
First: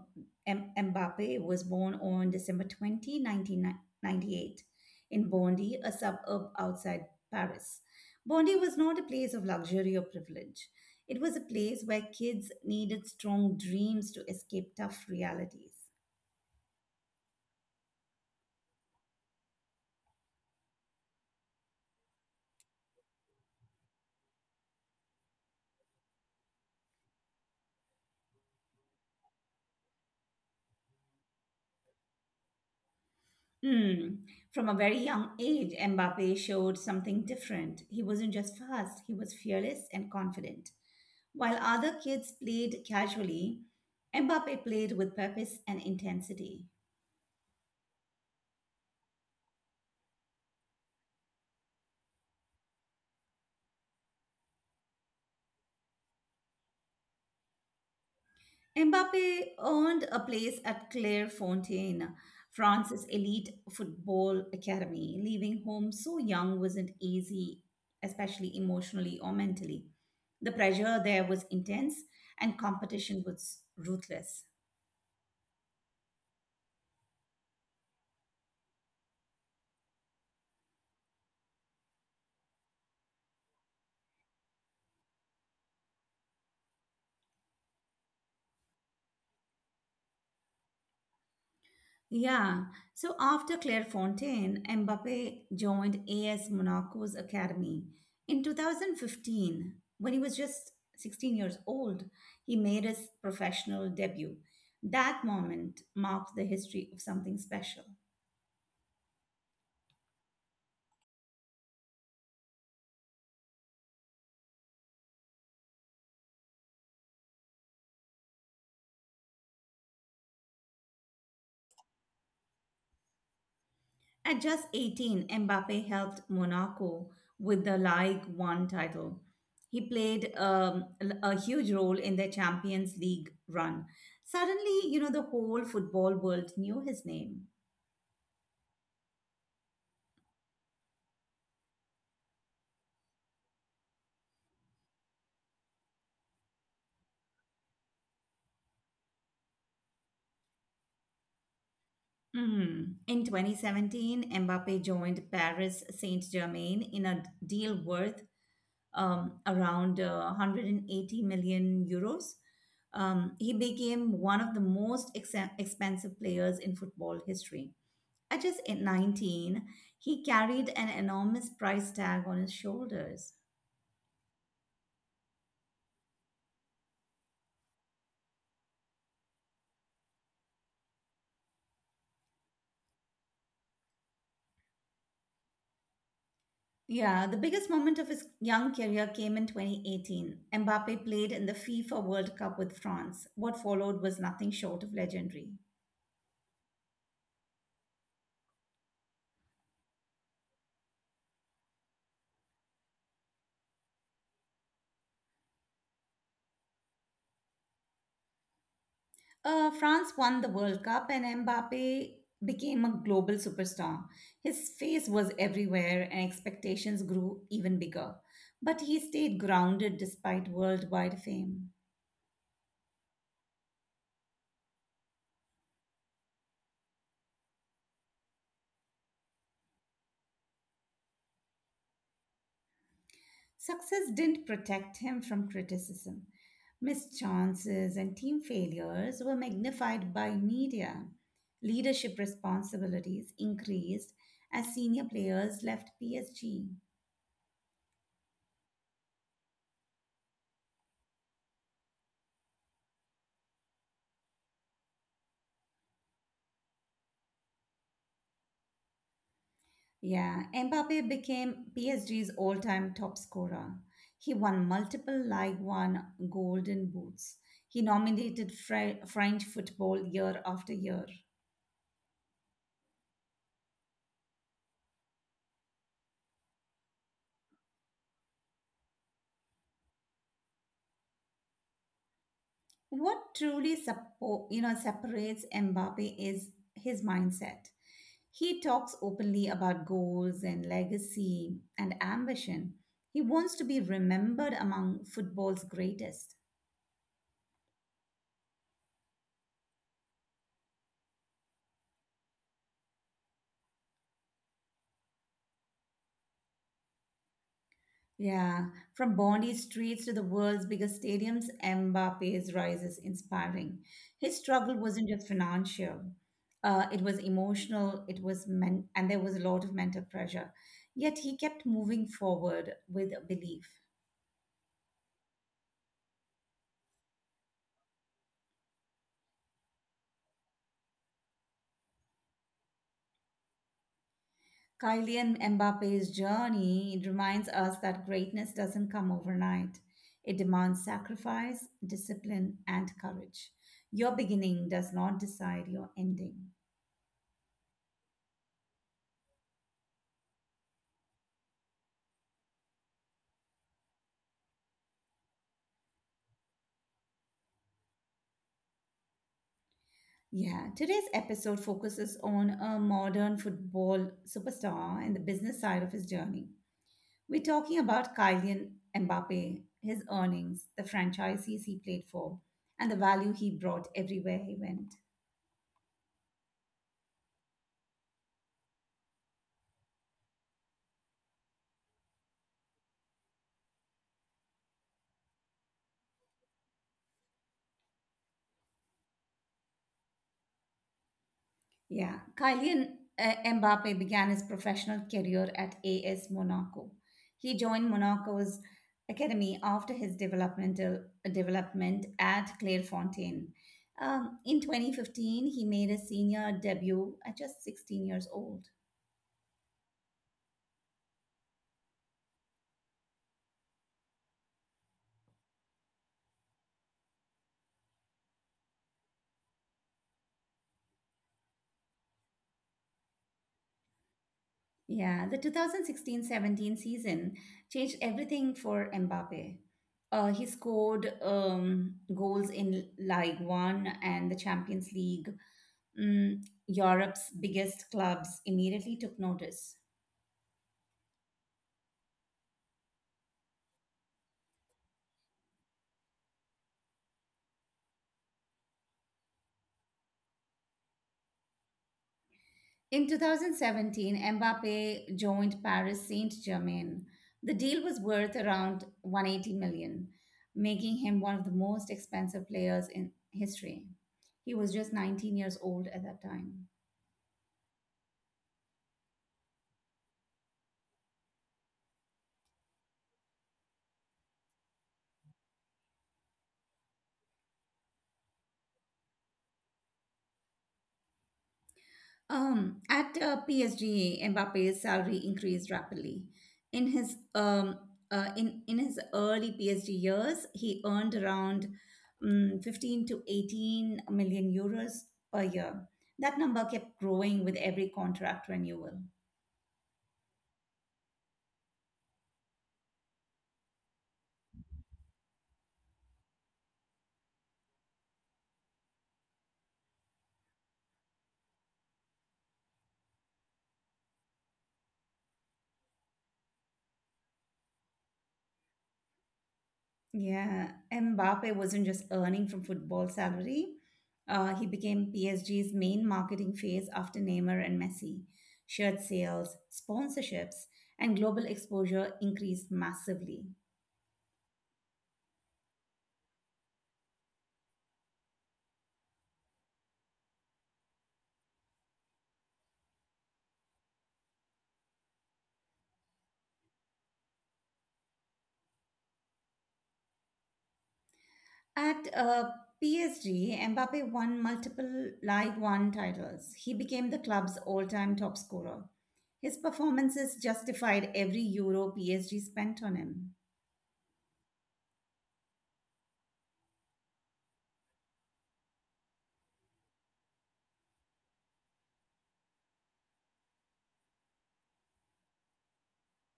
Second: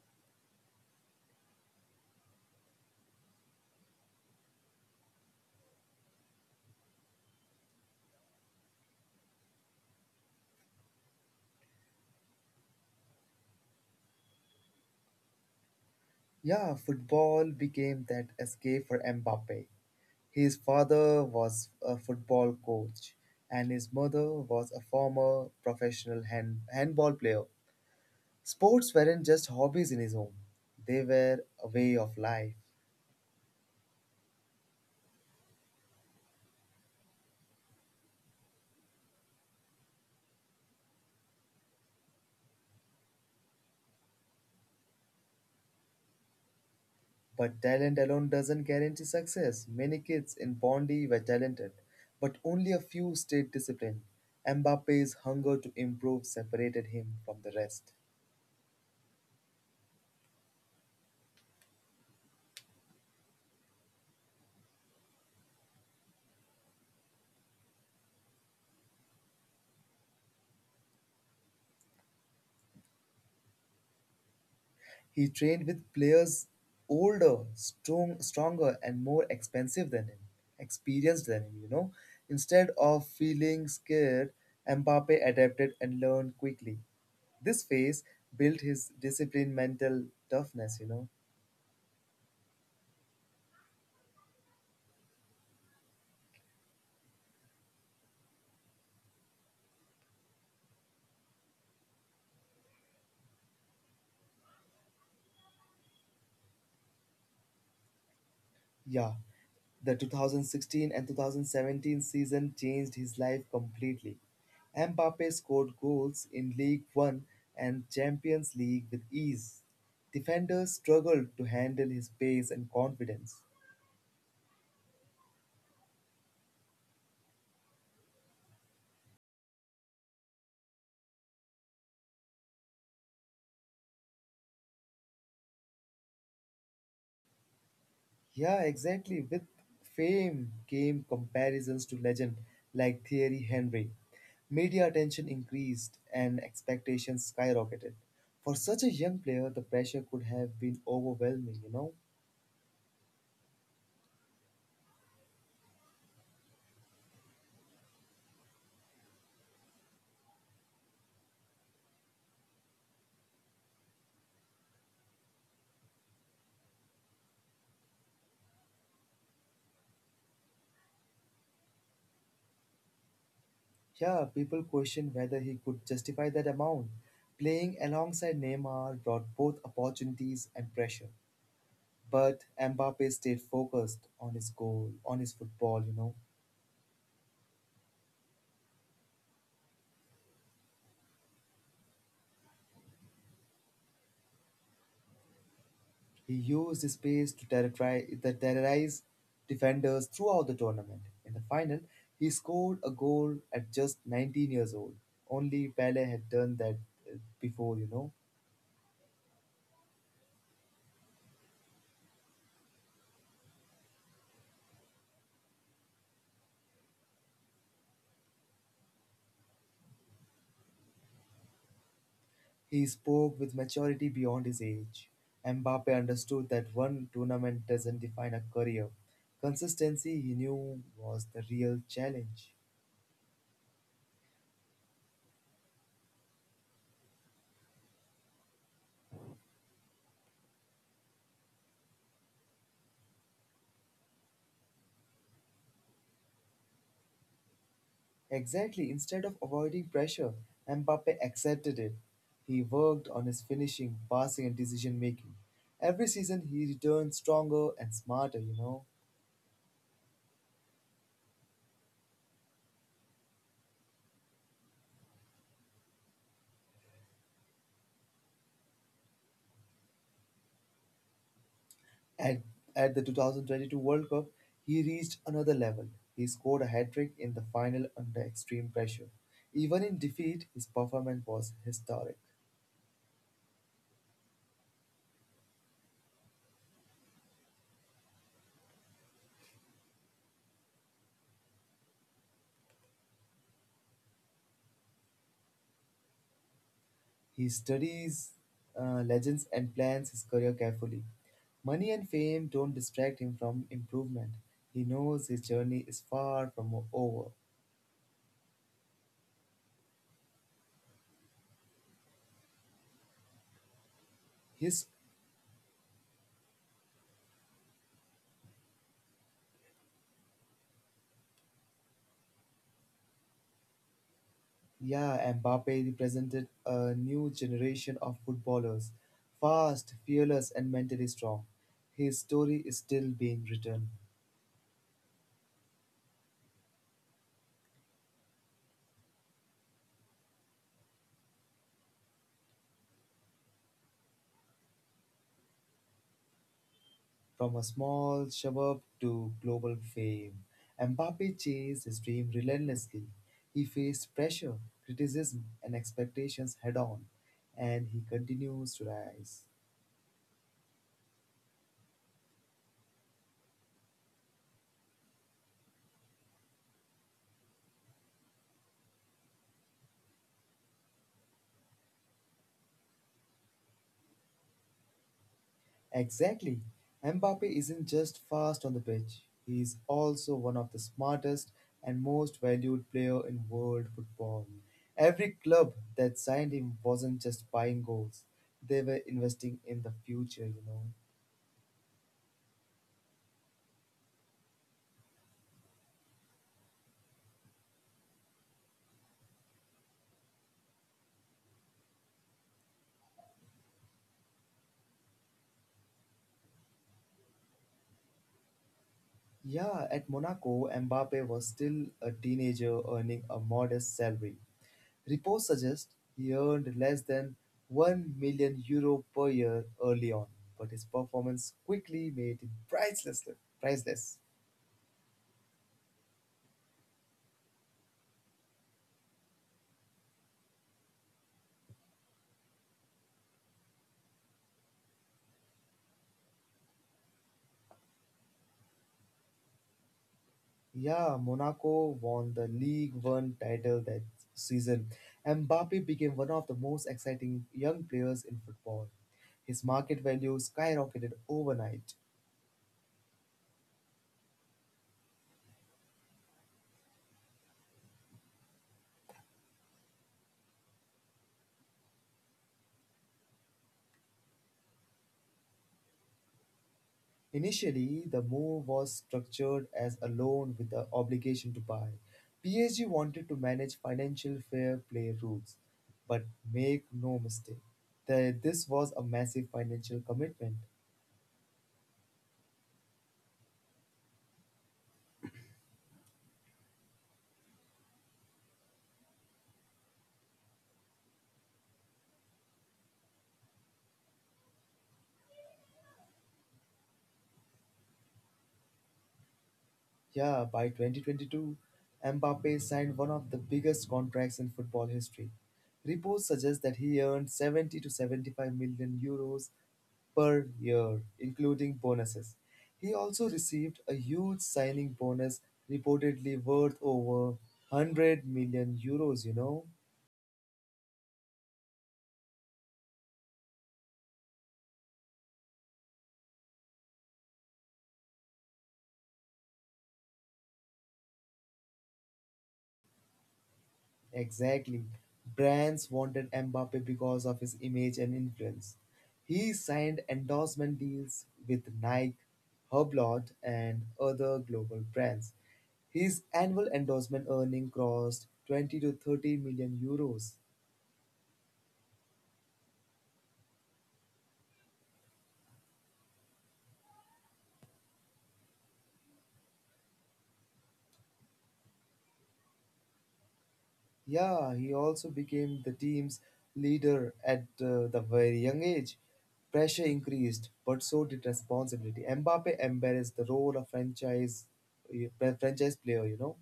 M- Mbappe was born on December 20, 1998 in Bondy, a suburb outside Paris. Bondy was not a place of luxury or privilege. It was a place where kids needed strong dreams to escape tough realities.
Yeah, football became that escape for Mbappe. His father was a football coach, and his mother was a former professional handball player. Sports weren't just hobbies in his home, they were a way of life.
Hmm. From a very young age, Mbappe showed something different. He wasn't just fast, he was fearless and confident. While other kids played casually, Mbappe played with purpose and intensity.
But talent alone doesn't guarantee success. Many kids in Bondi were talented, but only a few stayed disciplined. Mbappe's hunger to improve separated him from the rest.
Mbappe earned a place at Clairefontaine, France's elite football academy. Leaving home so young wasn't easy, especially emotionally or mentally. The pressure there was intense and competition was ruthless.
He trained with players older, stronger, and more expensive than him, experienced than him, you know. Instead of feeling scared, Mbappe adapted and learned quickly. This phase built his discipline, mental toughness, you know.
Yeah, so after Clairefontaine, Mbappe joined AS Monaco's academy. In 2015, when he was just 16 years old, he made his professional debut. That moment marked the history of something special.
Yeah, the 2016 and 2017 season changed his life completely. Mbappe scored goals in League One and Champions League with ease. Defenders struggled to handle his pace and confidence.
At just 18, Mbappe helped Monaco with the Ligue 1 title. He played a huge role in their Champions League run. Suddenly, you know, the whole football world knew his name.
Yeah, exactly. With fame came comparisons to legend like Thierry Henry. Media attention increased and expectations skyrocketed. For such a young player, the pressure could have been overwhelming, you know?
Mhm. In 2017, Mbappe joined Paris Saint-Germain in a deal worth around 180 million euros. He became one of the most expensive players in football history. At just 19, he carried an enormous price tag on his shoulders.
Yeah, people questioned whether he could justify that amount. Playing alongside Neymar brought both opportunities and pressure. But Mbappe stayed focused on his goal, on his football, you know.
Yeah, the biggest moment of his young career came in 2018. Mbappe played in the FIFA World Cup with France. What followed was nothing short of legendary.
He used his pace to terrorize defenders throughout the tournament. In the final, he scored a goal at just 19 years old. Only Pele had done that before, you know.
France won the World Cup and Mbappe became a global superstar. His face was everywhere and expectations grew even bigger. But he stayed grounded despite worldwide fame.
He spoke with maturity beyond his age. Mbappe understood that one tournament doesn't define a career. Consistency, he knew, was the real challenge.
Success didn't protect him from criticism. Missed chances and team failures were magnified by media. Leadership responsibilities increased as senior players left PSG.
Exactly, instead of avoiding pressure, Mbappe accepted it. He worked on his finishing, passing, and decision making. Every season, he returned stronger and smarter, you know.
Yeah, Mbappe became PSG's all-time top scorer. He won multiple Ligue 1 golden boots. He nominated French football year after year.
At, at the 2022 World Cup, he reached another level. He scored a hat trick in the final under extreme pressure. Even in defeat, his performance was historic.
What truly separates Mbappe is his mindset. He talks openly about goals and legacy and ambition. He wants to be remembered among football's greatest.
He studies legends and plans his career carefully. Money and fame don't distract him from improvement. He knows his journey is far from over.
Yeah, from Bondi streets to the world's biggest stadiums, Mbappe's rise is inspiring. His struggle
His
wasn't just financial, it was emotional, it was and there was a lot of mental pressure. Yet he kept moving forward with a belief.
Yeah, Mbappe represented a new generation of footballers, fast, fearless, and mentally strong. His story is still being written
Kylian Mbappe's journey it reminds us that greatness doesn't come overnight. It demands sacrifice, discipline, and courage. Your beginning does not decide your ending.
from a small suburb to global fame. Mbappe chased his dream relentlessly. He faced pressure, criticism, and expectations head on, and he continues to rise.
Yeah, today's episode focuses on a modern football superstar and the business side of his journey. We're talking about Kylian Mbappe, his earnings, the franchises he played for, and the value he brought everywhere he went.
Exactly. Mbappe isn't just fast on the pitch, he is also one of the smartest and most valued player in world football. Every club that signed him wasn't just buying goals, they were investing in the future, you know.
Yeah, Kylian Mbappe began his professional career at AS Monaco. He joined Monaco's academy after his development at Clairefontaine. In 2015, he made a senior debut at just 16 years old.
Yeah, at Monaco, Mbappe was still a teenager earning a modest salary. Reports suggest he earned less than 1 million euro per year early on, but his performance quickly made him priceless.
Yeah, the 2016-17 season changed everything for Mbappe. He scored goals in Ligue 1 and the Champions League. Mm, Europe's biggest clubs immediately took notice.
Yeah, Monaco won the League One title that season. Mbappe became one of the most exciting young players in football. His market value skyrocketed overnight.
In 2017, Mbappe joined Paris Saint-Germain. The deal was worth around 180 million, making him one of the most expensive players in history. He was just 19 years old at that time.
Initially, the move was structured as a loan with the obligation to buy. PSG wanted to manage financial fair play rules, but make no mistake, this was a massive financial commitment.
At PSG, Mbappe's salary increased rapidly. In his um, in his early PSG years, he earned around 15 to 18 million euros per year. That number kept growing with every contract renewal.
Yeah, by 2022, Mbappe signed one of the biggest contracts in football history. Reports suggest that he earned 70 to 75 million euros per year, including bonuses. He also received a huge signing bonus, reportedly worth over 100 million euros, you know.
Yeah, Mbappe wasn't just earning from football salary. He became PSG's main marketing face after Neymar and Messi. Shirt sales, sponsorships, and global exposure increased massively.
Exactly. Brands wanted Mbappe because of his image and influence. He signed endorsement deals with Nike, Hublot, and other global brands. His annual endorsement earning crossed 20 to 30 million euros.
At PSG, Mbappe won multiple Ligue 1 titles. He became the club's all time top scorer. His performances justified every euro PSG spent on him.
Yeah, he also became the team's leader at the very young age. Pressure increased, but so did responsibility. Mbappe embarrassed the role of uh, franchise player, you know.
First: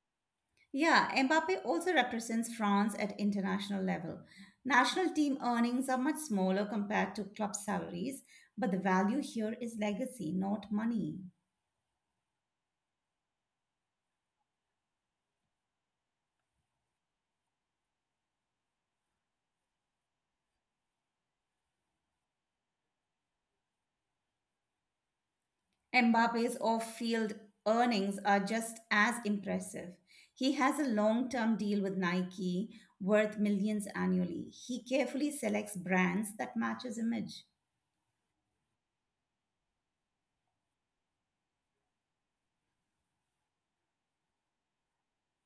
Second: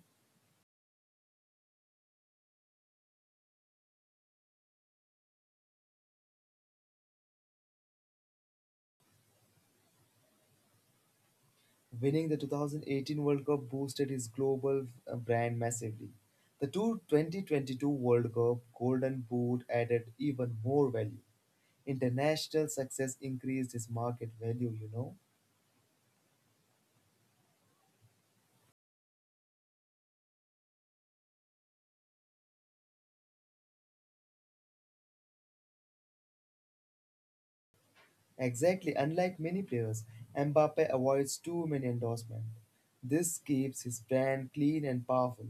Yeah, Mbappe also represents France at international level. National team earnings are much smaller compared to club salaries, but the value here is legacy, not money.
Winning the 2018 World Cup boosted his global brand massively. The two 2022 World Cup Golden Boot added even more value. International success increased his market value, you know.
Mbappe's off field earnings are just as impressive. He has a long term deal with Nike worth millions annually. He carefully selects brands that match his image.
Exactly, unlike many players, Mbappe avoids too many endorsements. This keeps his brand clean and powerful.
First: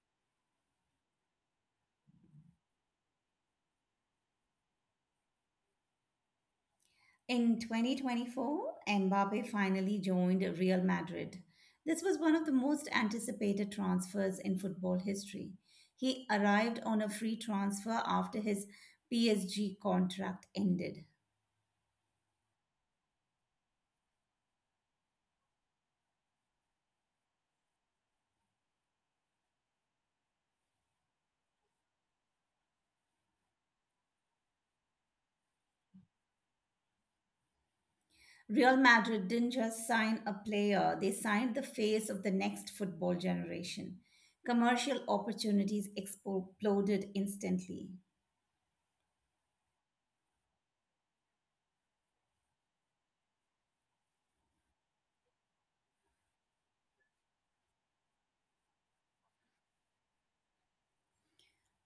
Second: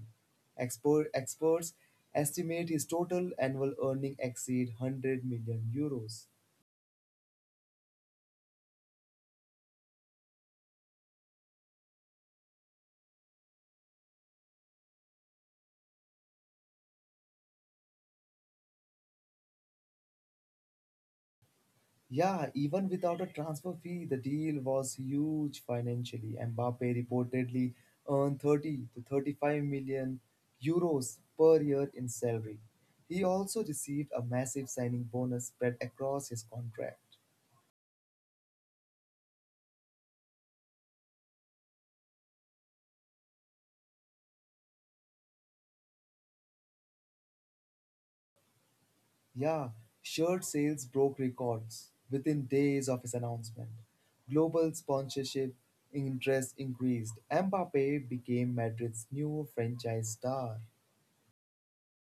Experts estimate his total annual earning exceed 100 million euros.
In 2024, Mbappe finally joined Real Madrid. This was one of the most anticipated transfers in football history. He arrived on a free transfer after his PSG contract ended.
Yeah, even without a transfer fee, the deal was huge financially. Mbappe reportedly earned 30 to 35 million euros per year in salary. He also received a massive signing bonus spread across his contract.
Real Madrid didn't just sign a player, they signed the face of the next football generation. Commercial opportunities exploded instantly.
Yeah, shirt sales broke records within days of his announcement. Global sponsorship interest increased. Mbappe became Madrid's new franchise star.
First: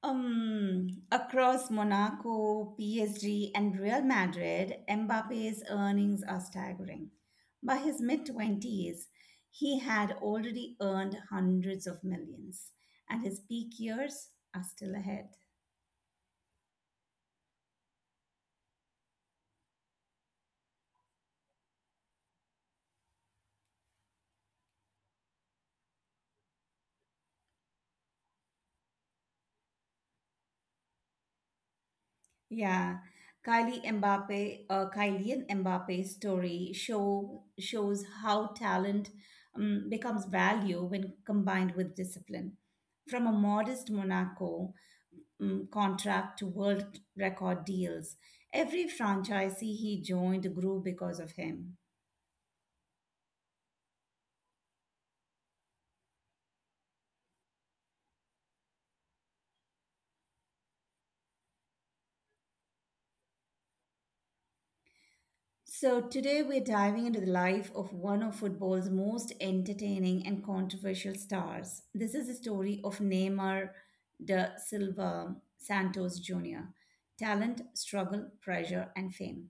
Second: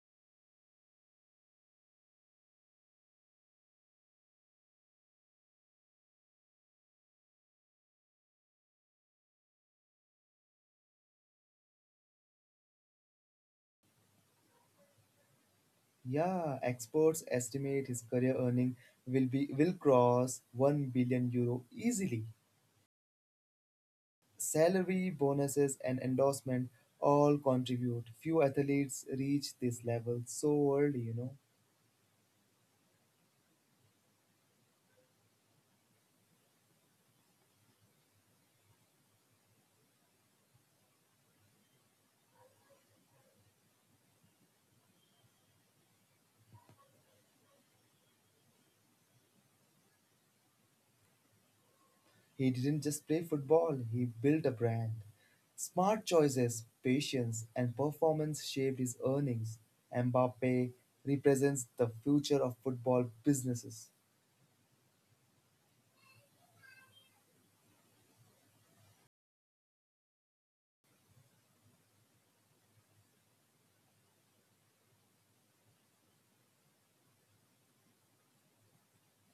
Across Monaco, PSG, and Real Madrid, Mbappe's earnings are staggering. By his mid 20s, he had already earned hundreds of millions, and his peak years are still ahead.
Yeah, experts estimate his career earning will cross 1 billion euro easily. Salary, bonuses and endorsement all contribute. Few athletes reach this level so early, you know.
Yeah, Kylian Mbappe's story shows how talent becomes value when combined with discipline. From a modest Monaco contract to world record deals, every franchisee he joined grew because of him.
He didn't just play football, he built a brand. Smart choices, patience and performance shaped his earnings. Mbappe represents the future of football businesses.
So, today we're diving into the life of one of football's most entertaining and controversial stars. This is the story of Neymar da Silva Santos Jr. Talent, struggle, pressure, and fame.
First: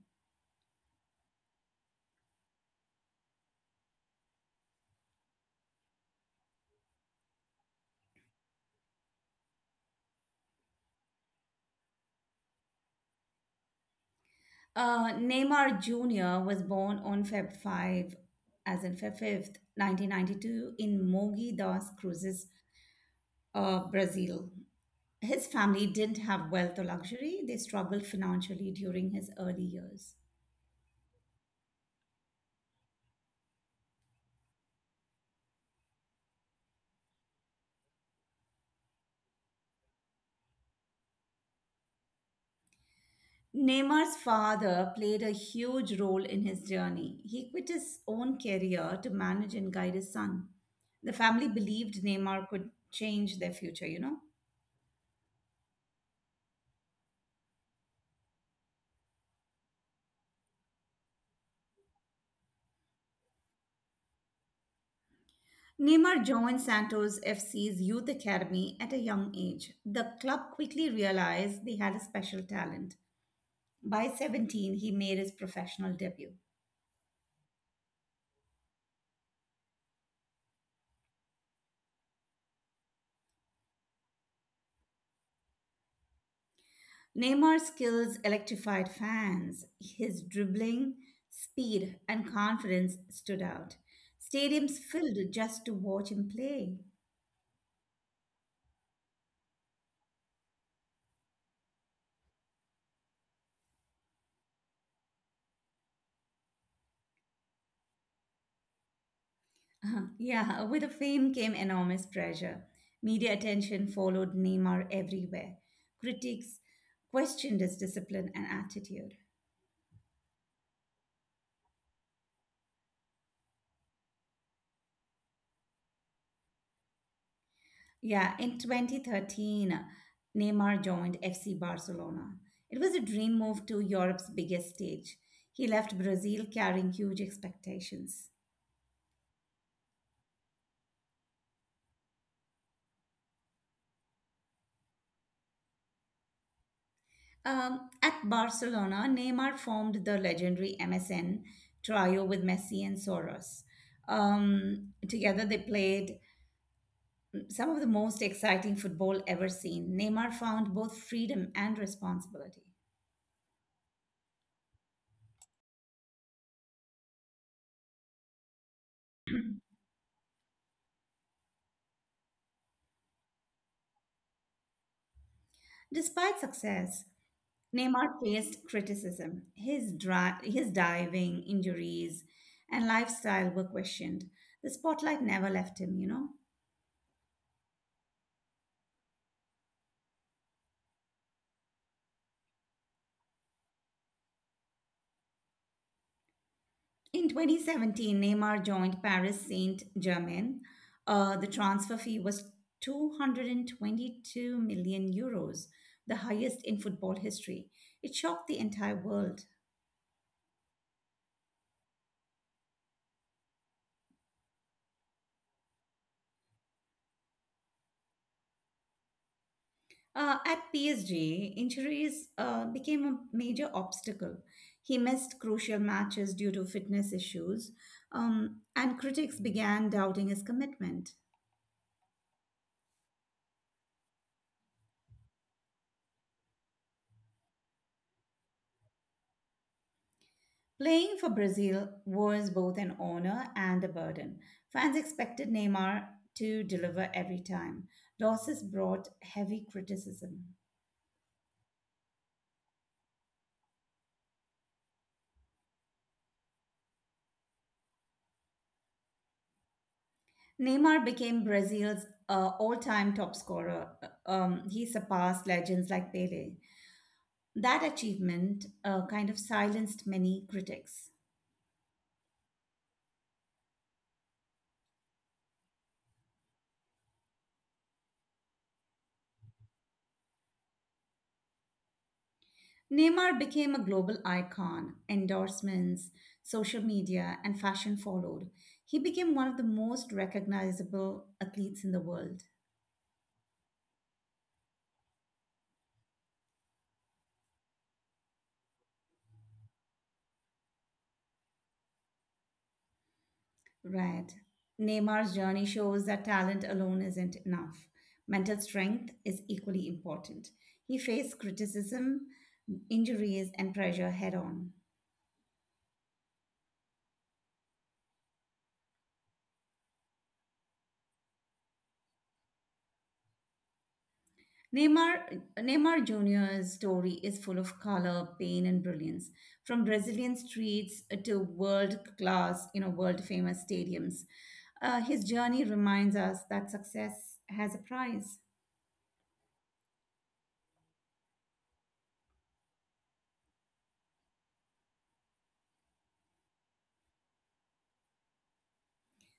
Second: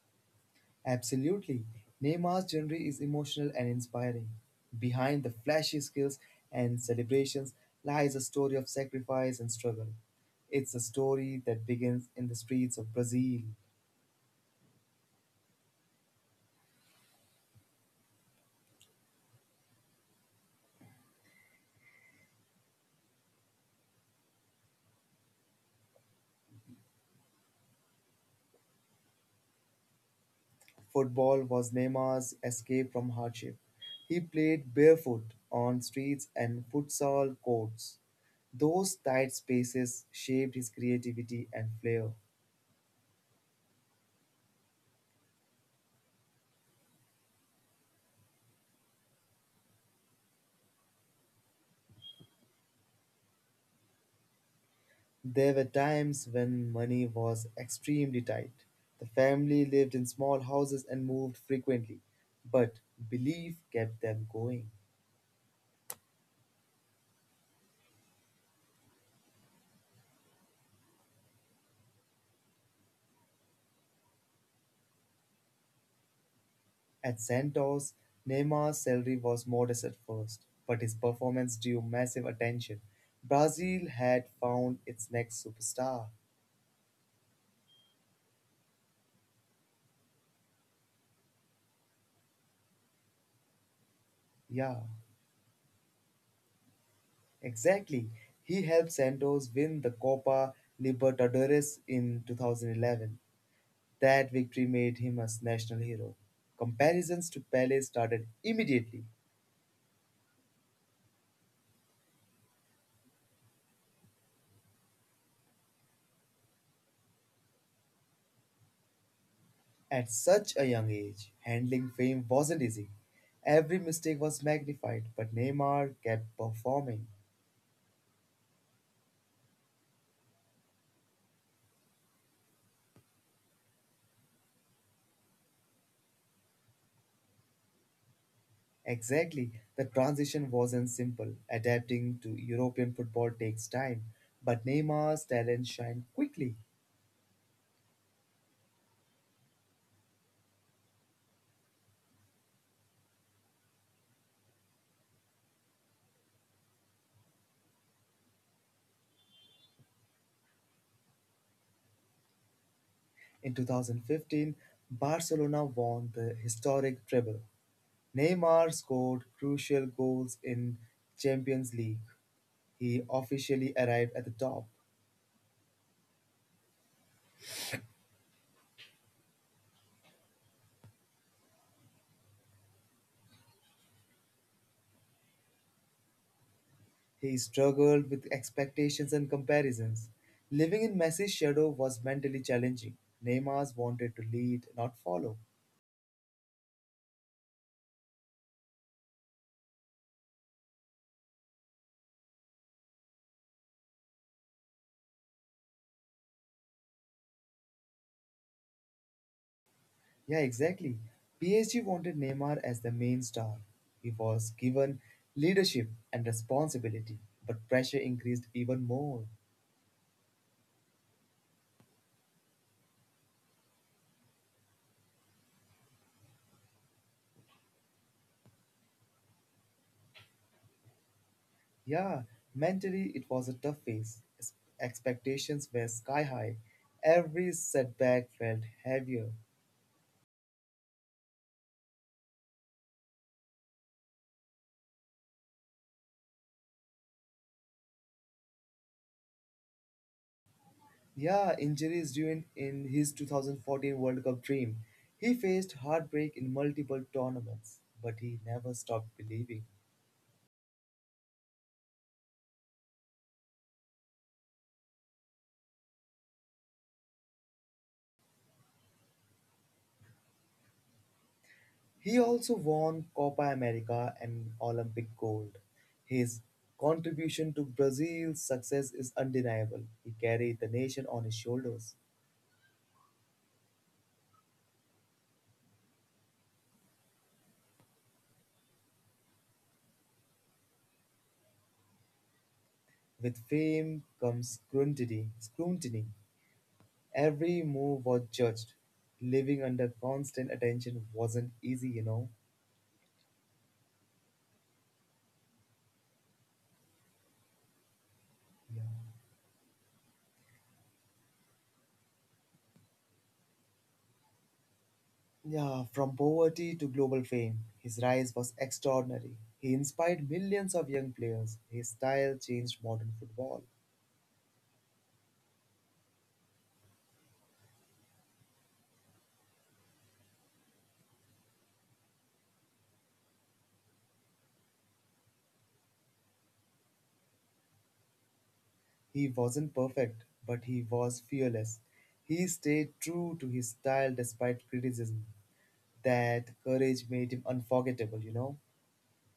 Absolutely. Neymar's journey is emotional and inspiring. Behind the flashy skills and celebrations lies a story of sacrifice and struggle. It's a story that begins in the streets of Brazil.
Neymar Jr. was born on Feb 5th, 1992, in Mogi das Cruzes, Brazil. His family didn't have wealth or luxury. They struggled financially during his early years.
Football was Neymar's escape from hardship. He played barefoot on streets and futsal courts. Those tight spaces shaped his creativity and flair.
Neymar's father played a huge role in his journey. He quit his own career to manage and guide his son. The family believed Neymar could change their future, you know.
There were times when money was extremely tight. The family lived in small houses and moved frequently, but belief kept them going.
Neymar joined Santos FC's youth academy at a young age. The club quickly realized they had a special talent. By 17, he made his professional debut.
At Santos, Neymar's salary was modest at first, but his performance drew massive attention. Brazil had found its next superstar.
Neymar's skills electrified fans. His dribbling, speed, and confidence stood out. Stadiums
Yeah,
filled just to watch him play.
exactly. He helped Santos win the Copa Libertadores in 2011. That victory made him a national hero. Comparisons to Pele started immediately.
Yeah, with the fame came enormous pressure. Media attention followed Neymar everywhere. Critics questioned his discipline and attitude.
At such a young age, handling fame wasn't easy. Every mistake was magnified, but Neymar kept performing.
Yeah, in 2013, Neymar joined FC Barcelona. It was a dream move to Europe's biggest stage. He left Brazil carrying huge expectations.
Exactly, the transition wasn't simple. Adapting to European football takes time, but Neymar's talent shined quickly.
At Barcelona, Neymar formed the legendary MSN trio with Messi and Soros. Together, they played some of the most exciting football ever seen. Neymar found both freedom and responsibility.
In 2015, Barcelona won the historic treble. Neymar scored crucial goals in Champions League. He officially arrived at the top.
Despite success, Neymar faced criticism. His diving, injuries, and lifestyle were questioned. The spotlight never left him, you know.
He struggled with expectations and comparisons. Living in Messi's shadow was mentally challenging. Neymar wanted to lead, not follow.
In 2017, Neymar joined Paris Saint Germain. The transfer fee was 222 million euros, the highest in football history. It shocked the entire world.
Yeah, exactly. PSG wanted Neymar as the main star. He was given leadership and responsibility, but pressure increased even more.
At PSG, injuries became a major obstacle. He missed crucial matches due to fitness issues, and critics began doubting his commitment.
Yeah, mentally it was a tough phase. Expectations were sky high. Every setback felt heavier.
Playing for Brazil was both an honor and a burden. Fans expected Neymar to deliver every time. Losses brought heavy criticism.
Yeah, injuries ruined in his 2014 World Cup dream. He faced heartbreak in multiple tournaments, but he never stopped believing.
Neymar became Brazil's all-time top scorer. He surpassed legends like Pele. That achievement kind of silenced many critics.
He also won Copa America and Olympic gold. His contribution to Brazil's success is undeniable. He carried the nation on his shoulders.
Neymar became a global icon. Endorsements, social media, and fashion followed. He became one of the most recognizable athletes in the world.
With fame comes scrutiny. Every move was judged. Living under constant attention wasn't easy, you know.
Right. Neymar's journey shows that talent alone isn't enough. Mental
Yeah.
strength is equally important. He faced criticism, injuries, and pressure head on.
Yeah, from poverty to global fame, his rise was extraordinary. He inspired millions of young players. His style changed modern football.
Neymar Jr.'s story is full of color, pain, and brilliance. From Brazilian streets to world class, you know, world famous stadiums, his journey reminds us that success has a price.
He wasn't perfect, but he was fearless. He stayed true to his style despite criticism. That courage made him unforgettable, you know?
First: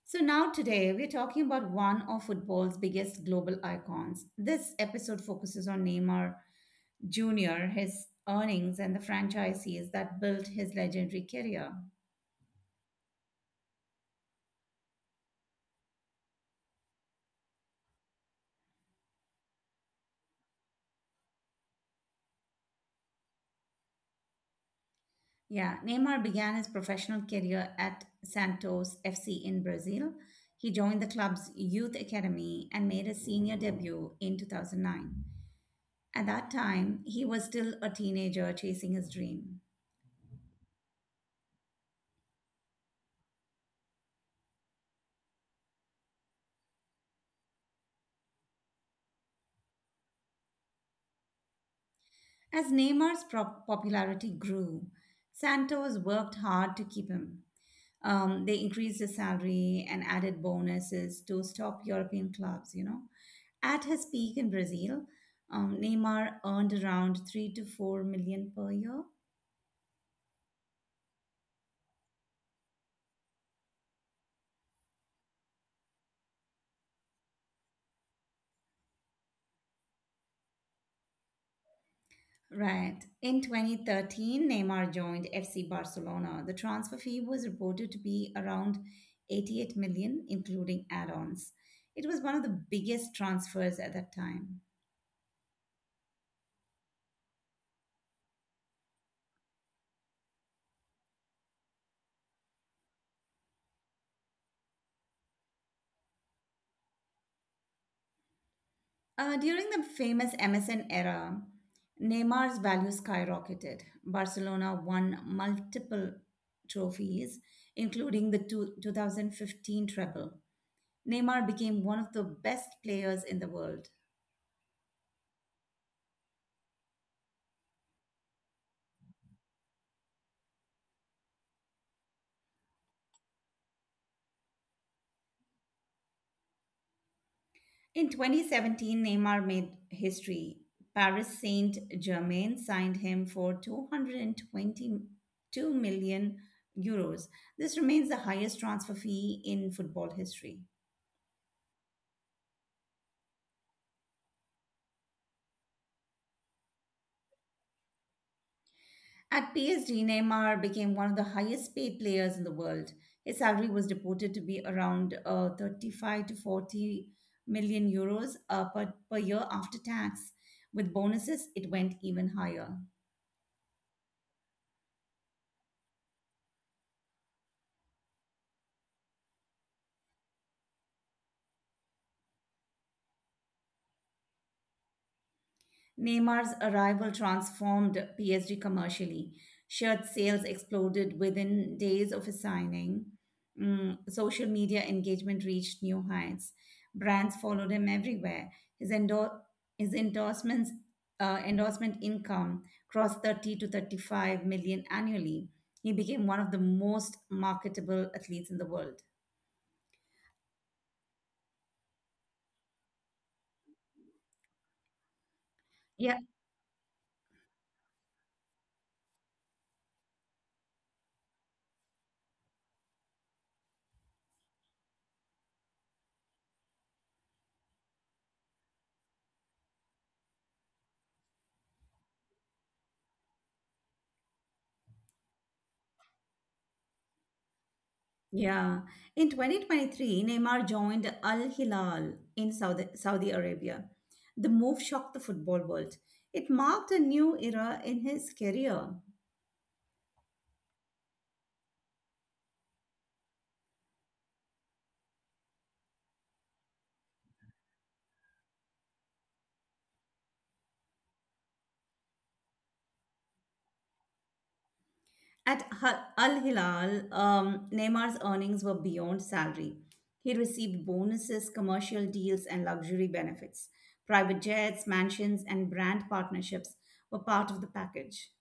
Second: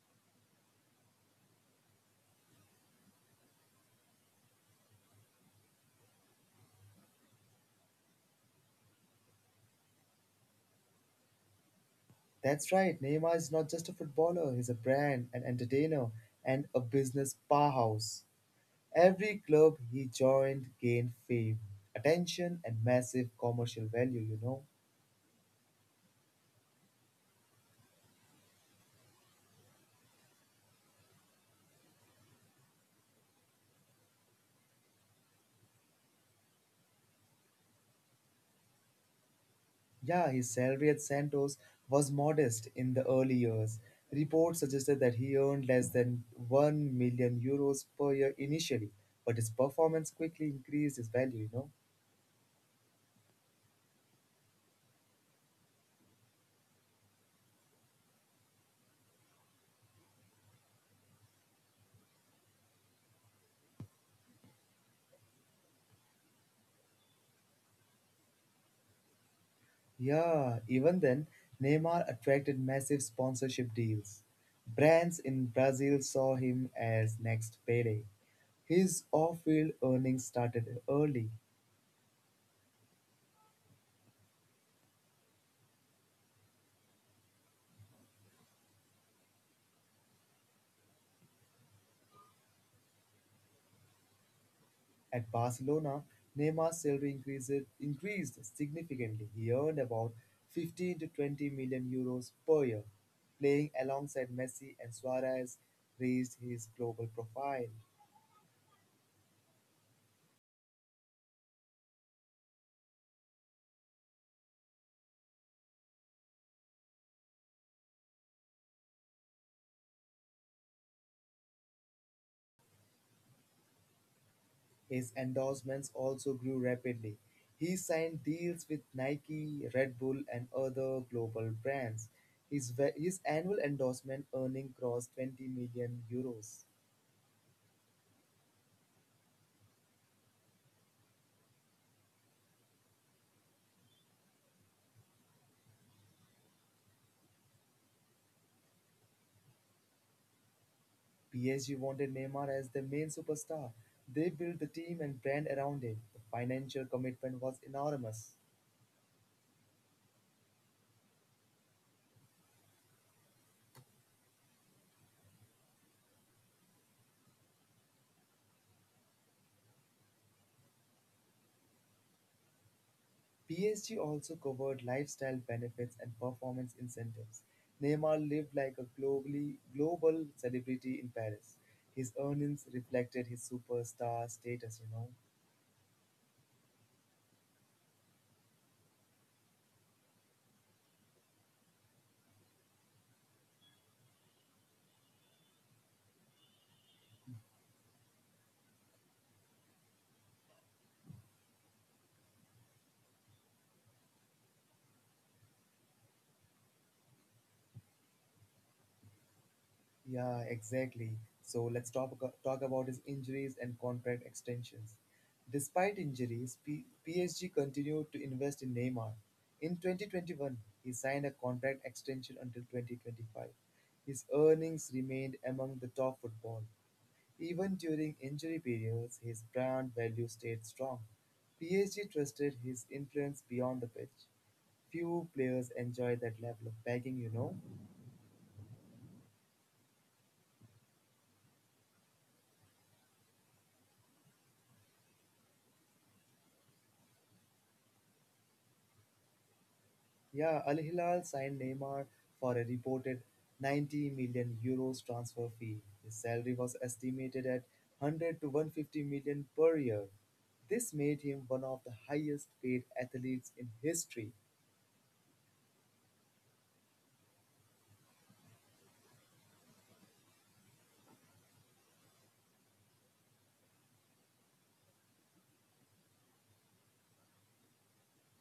So, now today we're talking about one of football's biggest global icons. This episode focuses on Neymar Jr., his earnings, and the franchises that built his legendary career.
That's right, Neymar is not just a footballer, he's a brand, an entertainer, and a business powerhouse. Every club he joined gained fame, attention, and massive commercial value, you know?
Yeah, Neymar began his professional career at Santos FC in Brazil. He joined the club's youth academy and made his senior debut in 2009. At that time, he was still a teenager chasing his dream.
Yeah, his salary at Santos was modest in the early years. Reports suggested that he earned less than 1 million euros per year initially, but his performance quickly increased his value, you know?
As Neymar's popularity grew, Santos worked hard to keep him. They increased the salary and added bonuses to top European clubs, you know. At his peak in Brazil, Neymar earned around 3 to 4 million per year.
Yeah, even then, Neymar attracted massive sponsorship deals. Brands in Brazil saw him as next payday. His off field earnings started early.
Right. In 2013, Neymar joined FC Barcelona. The transfer fee was reported to be around 88 million, including add ons. It was one of the biggest transfers at that time.
At Barcelona, Neymar's salary increased significantly. He earned about 15 to 20 million euros per year. Playing alongside Messi and Suarez raised his global profile.
During the famous MSN era, Neymar's value skyrocketed. Barcelona won multiple trophies, including the 2015 treble. Neymar became one of the best players in the world.
His endorsements also grew rapidly. He signed deals with Nike, Red Bull, and other global brands. His annual endorsement earning crossed 20 million euros.
In 2017, Neymar made history. Paris Saint Germain signed him for 222 million euros. This remains the highest transfer fee in football history.
PSG wanted Neymar as their main superstar. They built the team and brand around him. The financial commitment was enormous.
At PSG, Neymar became one of the highest paid players in the world. His salary was reported to be around 35 to 40 million euros per year after tax. With bonuses, it went even higher.
PSG also covered lifestyle benefits and performance incentives. Neymar lived like a globally global celebrity in Paris. His earnings reflected his superstar status.
Neymar's arrival transformed PSG commercially. Shirt sales exploded within days of his signing. Social media engagement reached new heights. Brands followed him everywhere. His, endor- his endorsements, endorsement income crossed 30 to 35 million annually. He became one of the most marketable athletes in the world.
Yeah, exactly. So let's talk about his injuries and contract extensions. Despite
Yeah.
injuries, PSG continued to invest in Neymar. In 2021, he signed a contract extension until 2025. His earnings remained among the top football. Even during injury periods, his brand value stayed strong. PSG trusted his influence beyond the pitch. Few players enjoy that level of backing.
Yeah. In 2023, Neymar joined Al Hilal in Saudi Arabia. The move shocked the football world. It marked a new era in his career.
Yeah, Al Hilal signed Neymar for a reported 90 million euros transfer fee. His salary was estimated at 100 to 150 million per year. This made him one of the highest paid athletes in history.
At Al Hilal, Neymar's earnings were beyond salary. He received bonuses, commercial deals, and luxury benefits. Private jets, mansions, and brand partnerships were part of the package.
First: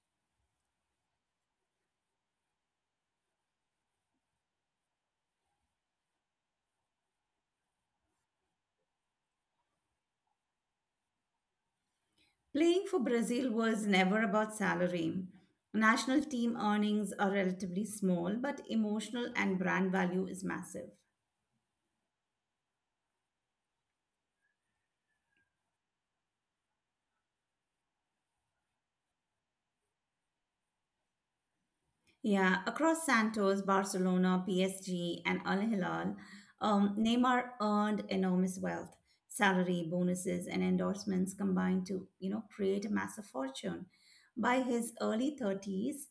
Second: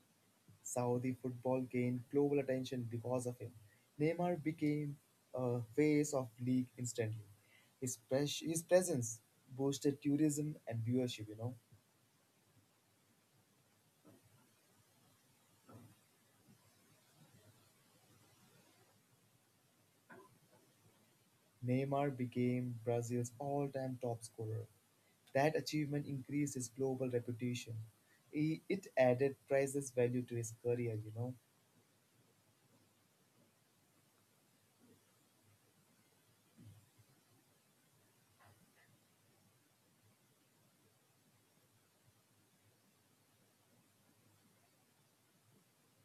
Saudi football gained global attention because of him. Neymar became a face of league instantly. His presence boosted tourism and viewership.
Playing for Brazil was never about salary. National team earnings are relatively small, but emotional and brand value is massive.
Neymar became Brazil's all-time top scorer. That achievement increased his global reputation. It added priceless value to his career.
Yeah, across Santos, Barcelona, PSG, and Al Hilal, Neymar earned enormous wealth. Salary, bonuses, and endorsements combined to, create a massive fortune. By his early 30s,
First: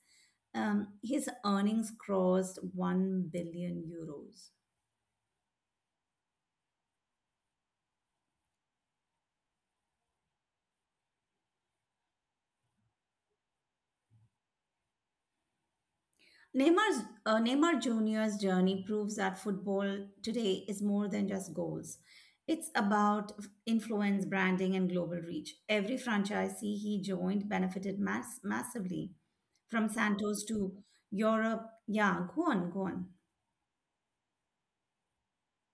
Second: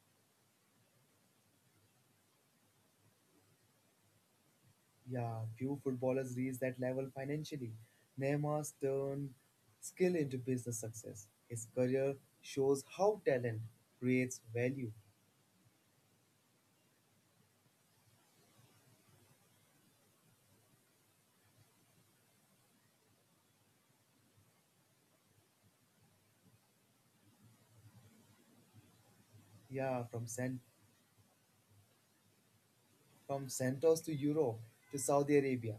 his earnings crossed 1 billion euros.
Yeah, few footballers reach that level financially. Neymar's turned skill into business success. His career shows how talent creates value.
Neymar Jr.'s journey proves that football today is more than just goals. It's about influence, branding, and global reach. Every franchisee he joined benefited massively from
Yeah. from
Santos
San
to Europe. Yeah, go on.
From Santos to Europe to Saudi Arabia,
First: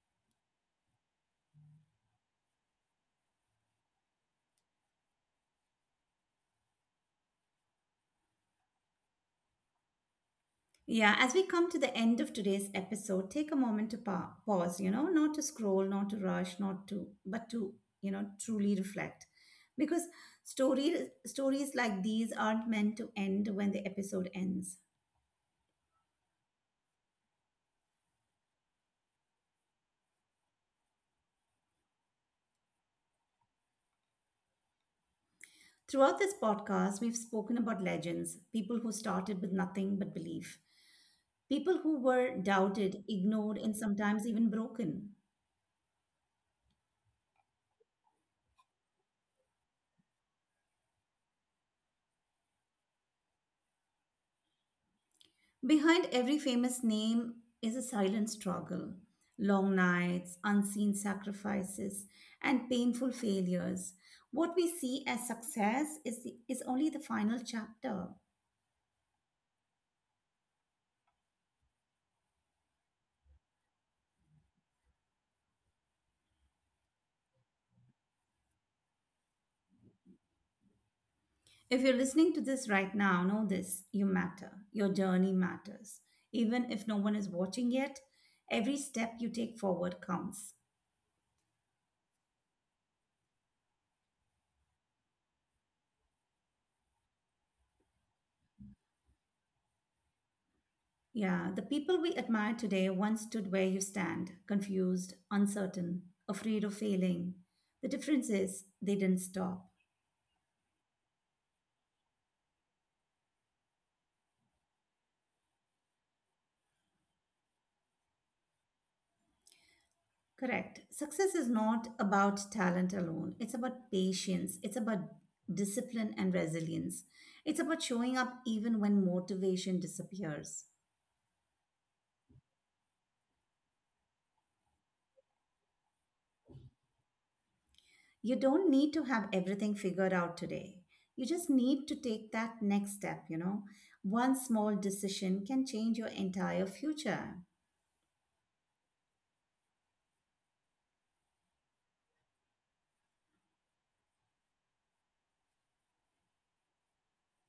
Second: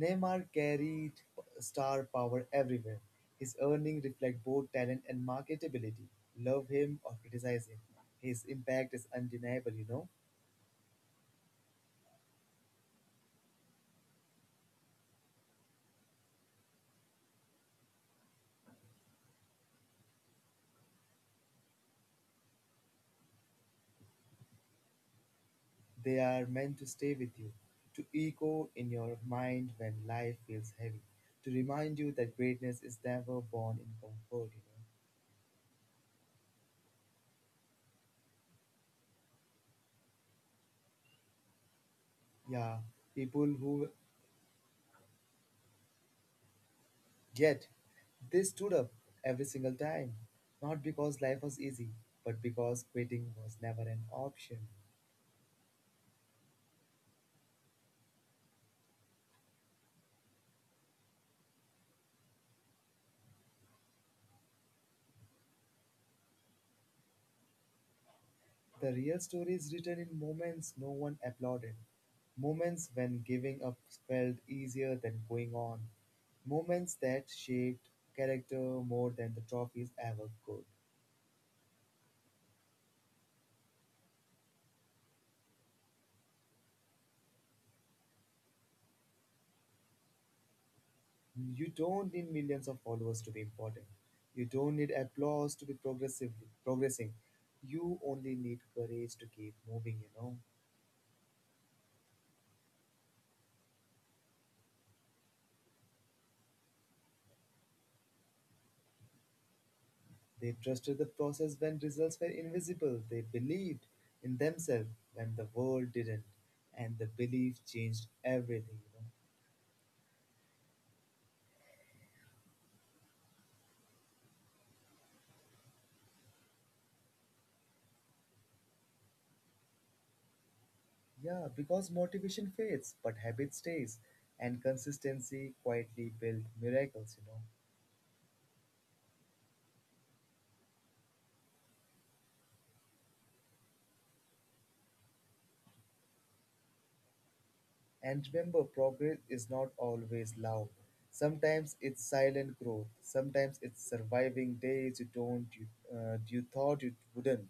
Neymar carried star power everywhere. His earnings reflect both talent and marketability. Love him or criticize him, his impact is undeniable.
Yeah, as we come to the end of today's episode, take a moment to pause, you know, not to scroll, not to rush, not to, but to, truly reflect. Because story, stories like these aren't meant to end when the episode ends.
They are meant to stay with you, to echo in your mind when life feels heavy, to remind you that greatness is never born in comfort.
Throughout this podcast, we've spoken about legends, people who started with nothing but belief, people who were
Yeah,
doubted,
people
ignored, and
who
sometimes even broken.
yet, they stood up every single time, not because life was easy, but because quitting was never an option.
Behind every famous name is a silent struggle, long nights, unseen sacrifices, and painful failures. What we see as success is only the final chapter.
The real story is written in moments no one applauded, moments when giving up felt easier than going on, moments that shaped character more than the trophies ever could.
If you're listening to this right now, know this, you matter. Your journey matters. Even if no one is watching yet, every step you take forward counts.
You don't need millions of followers to be important. You don't need applause to be progressively progressing. You only need courage to keep moving.
Yeah, the people we admire today once stood where you stand, confused, uncertain, afraid of failing. The difference is they didn't stop.
They trusted the process when results were invisible. They believed in themselves when the world didn't. And the belief changed everything.
Correct. Success is not about talent alone, it's about patience, it's about discipline and resilience. It's about showing up even when motivation disappears.
Yeah, because motivation fades, but habit stays. And consistency quietly built miracles.
You don't need to have everything figured out today. You just need to take that next step, you know. One small decision can change your entire future.
And remember, progress is not always loud. Sometimes it's silent growth. Sometimes it's surviving days you thought you wouldn't.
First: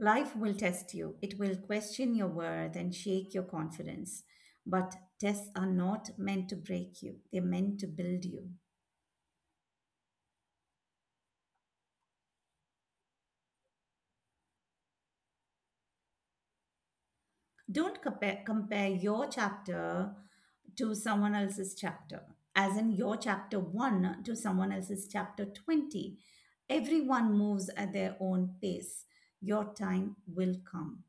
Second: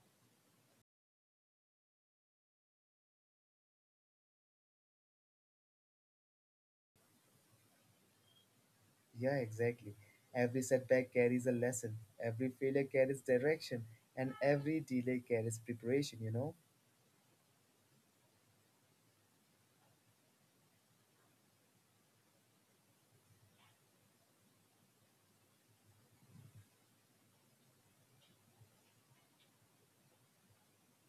Life will test you, it will question your worth and shake your confidence. But tests are not meant to break you, they're meant to build you.
Yeah, exactly. Every setback carries a lesson, every failure carries direction, and every delay carries preparation.
Don't compare, Compare your chapter to someone else's chapter, as in your chapter 1 to someone else's chapter 20. Everyone moves at their own pace. Your time will come.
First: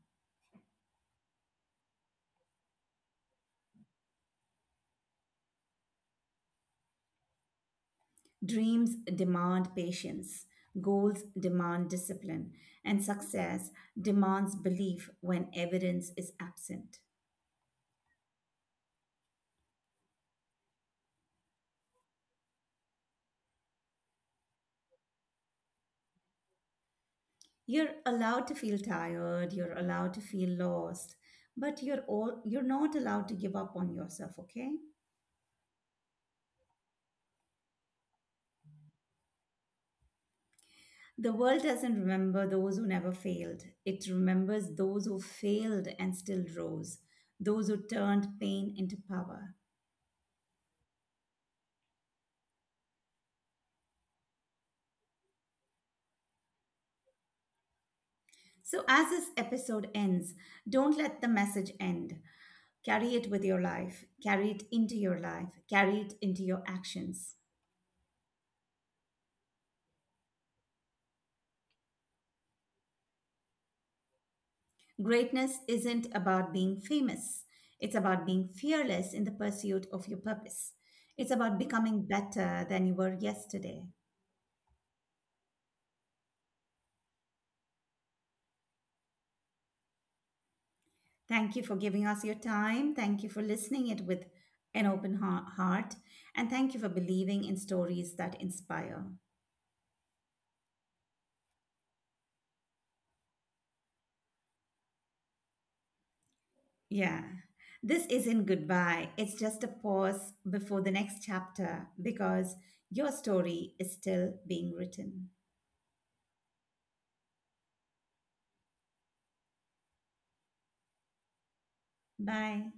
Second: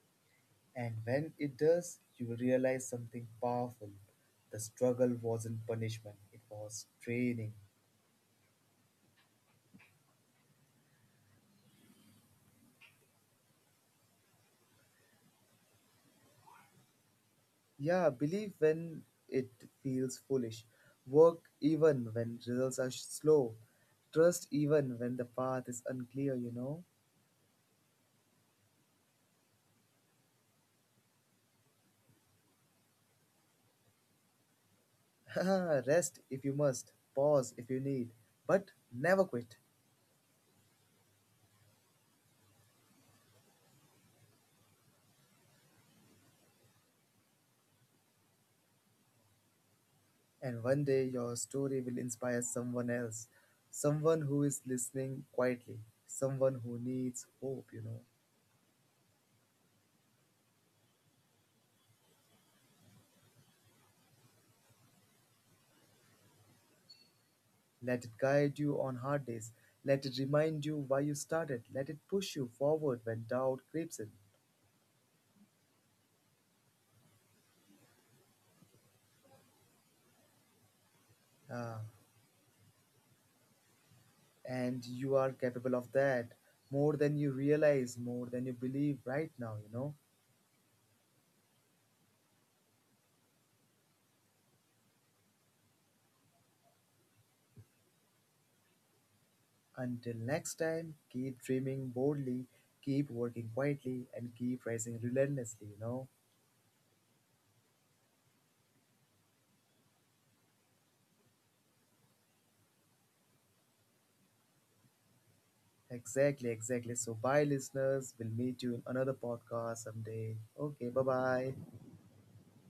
And when it does, you will realize something powerful. The struggle wasn't punishment, it was training.
Dreams demand patience, goals demand discipline, and success demands belief when evidence is absent.
Yeah, believe when it feels foolish. Work even when results are slow. Trust even when the path is unclear.
You're allowed to feel tired, you're allowed to feel lost, but you're not allowed to give up on yourself, okay?
Rest if you must, pause if you need, but never quit.
The world doesn't remember those who never failed. It remembers those who failed and still rose, those who turned pain into power.
And one day your story will inspire someone else, someone who is listening quietly, someone who needs hope.
So, as this episode ends, don't let the message end. Carry it into your life, carry it into your actions.
Let it guide you on hard days. Let it remind you why you started. Let it push you forward when doubt creeps in.
Greatness isn't about being famous, it's about being fearless in the pursuit of your purpose. It's about
Ah,
becoming better than you were yesterday.
and you are capable of that more than you realize, more than you believe right now.
Thank you for giving us your time. Thank you for listening it with an open heart. And thank you for believing in stories that inspire.
Until next time, keep dreaming boldly, keep working quietly, and keep rising relentlessly.
Yeah. This isn't goodbye. It's just a pause before the next chapter because your story is still being written.
Exactly, exactly. So, bye, listeners. We'll meet you in another podcast someday. Okay, bye bye.
Bye.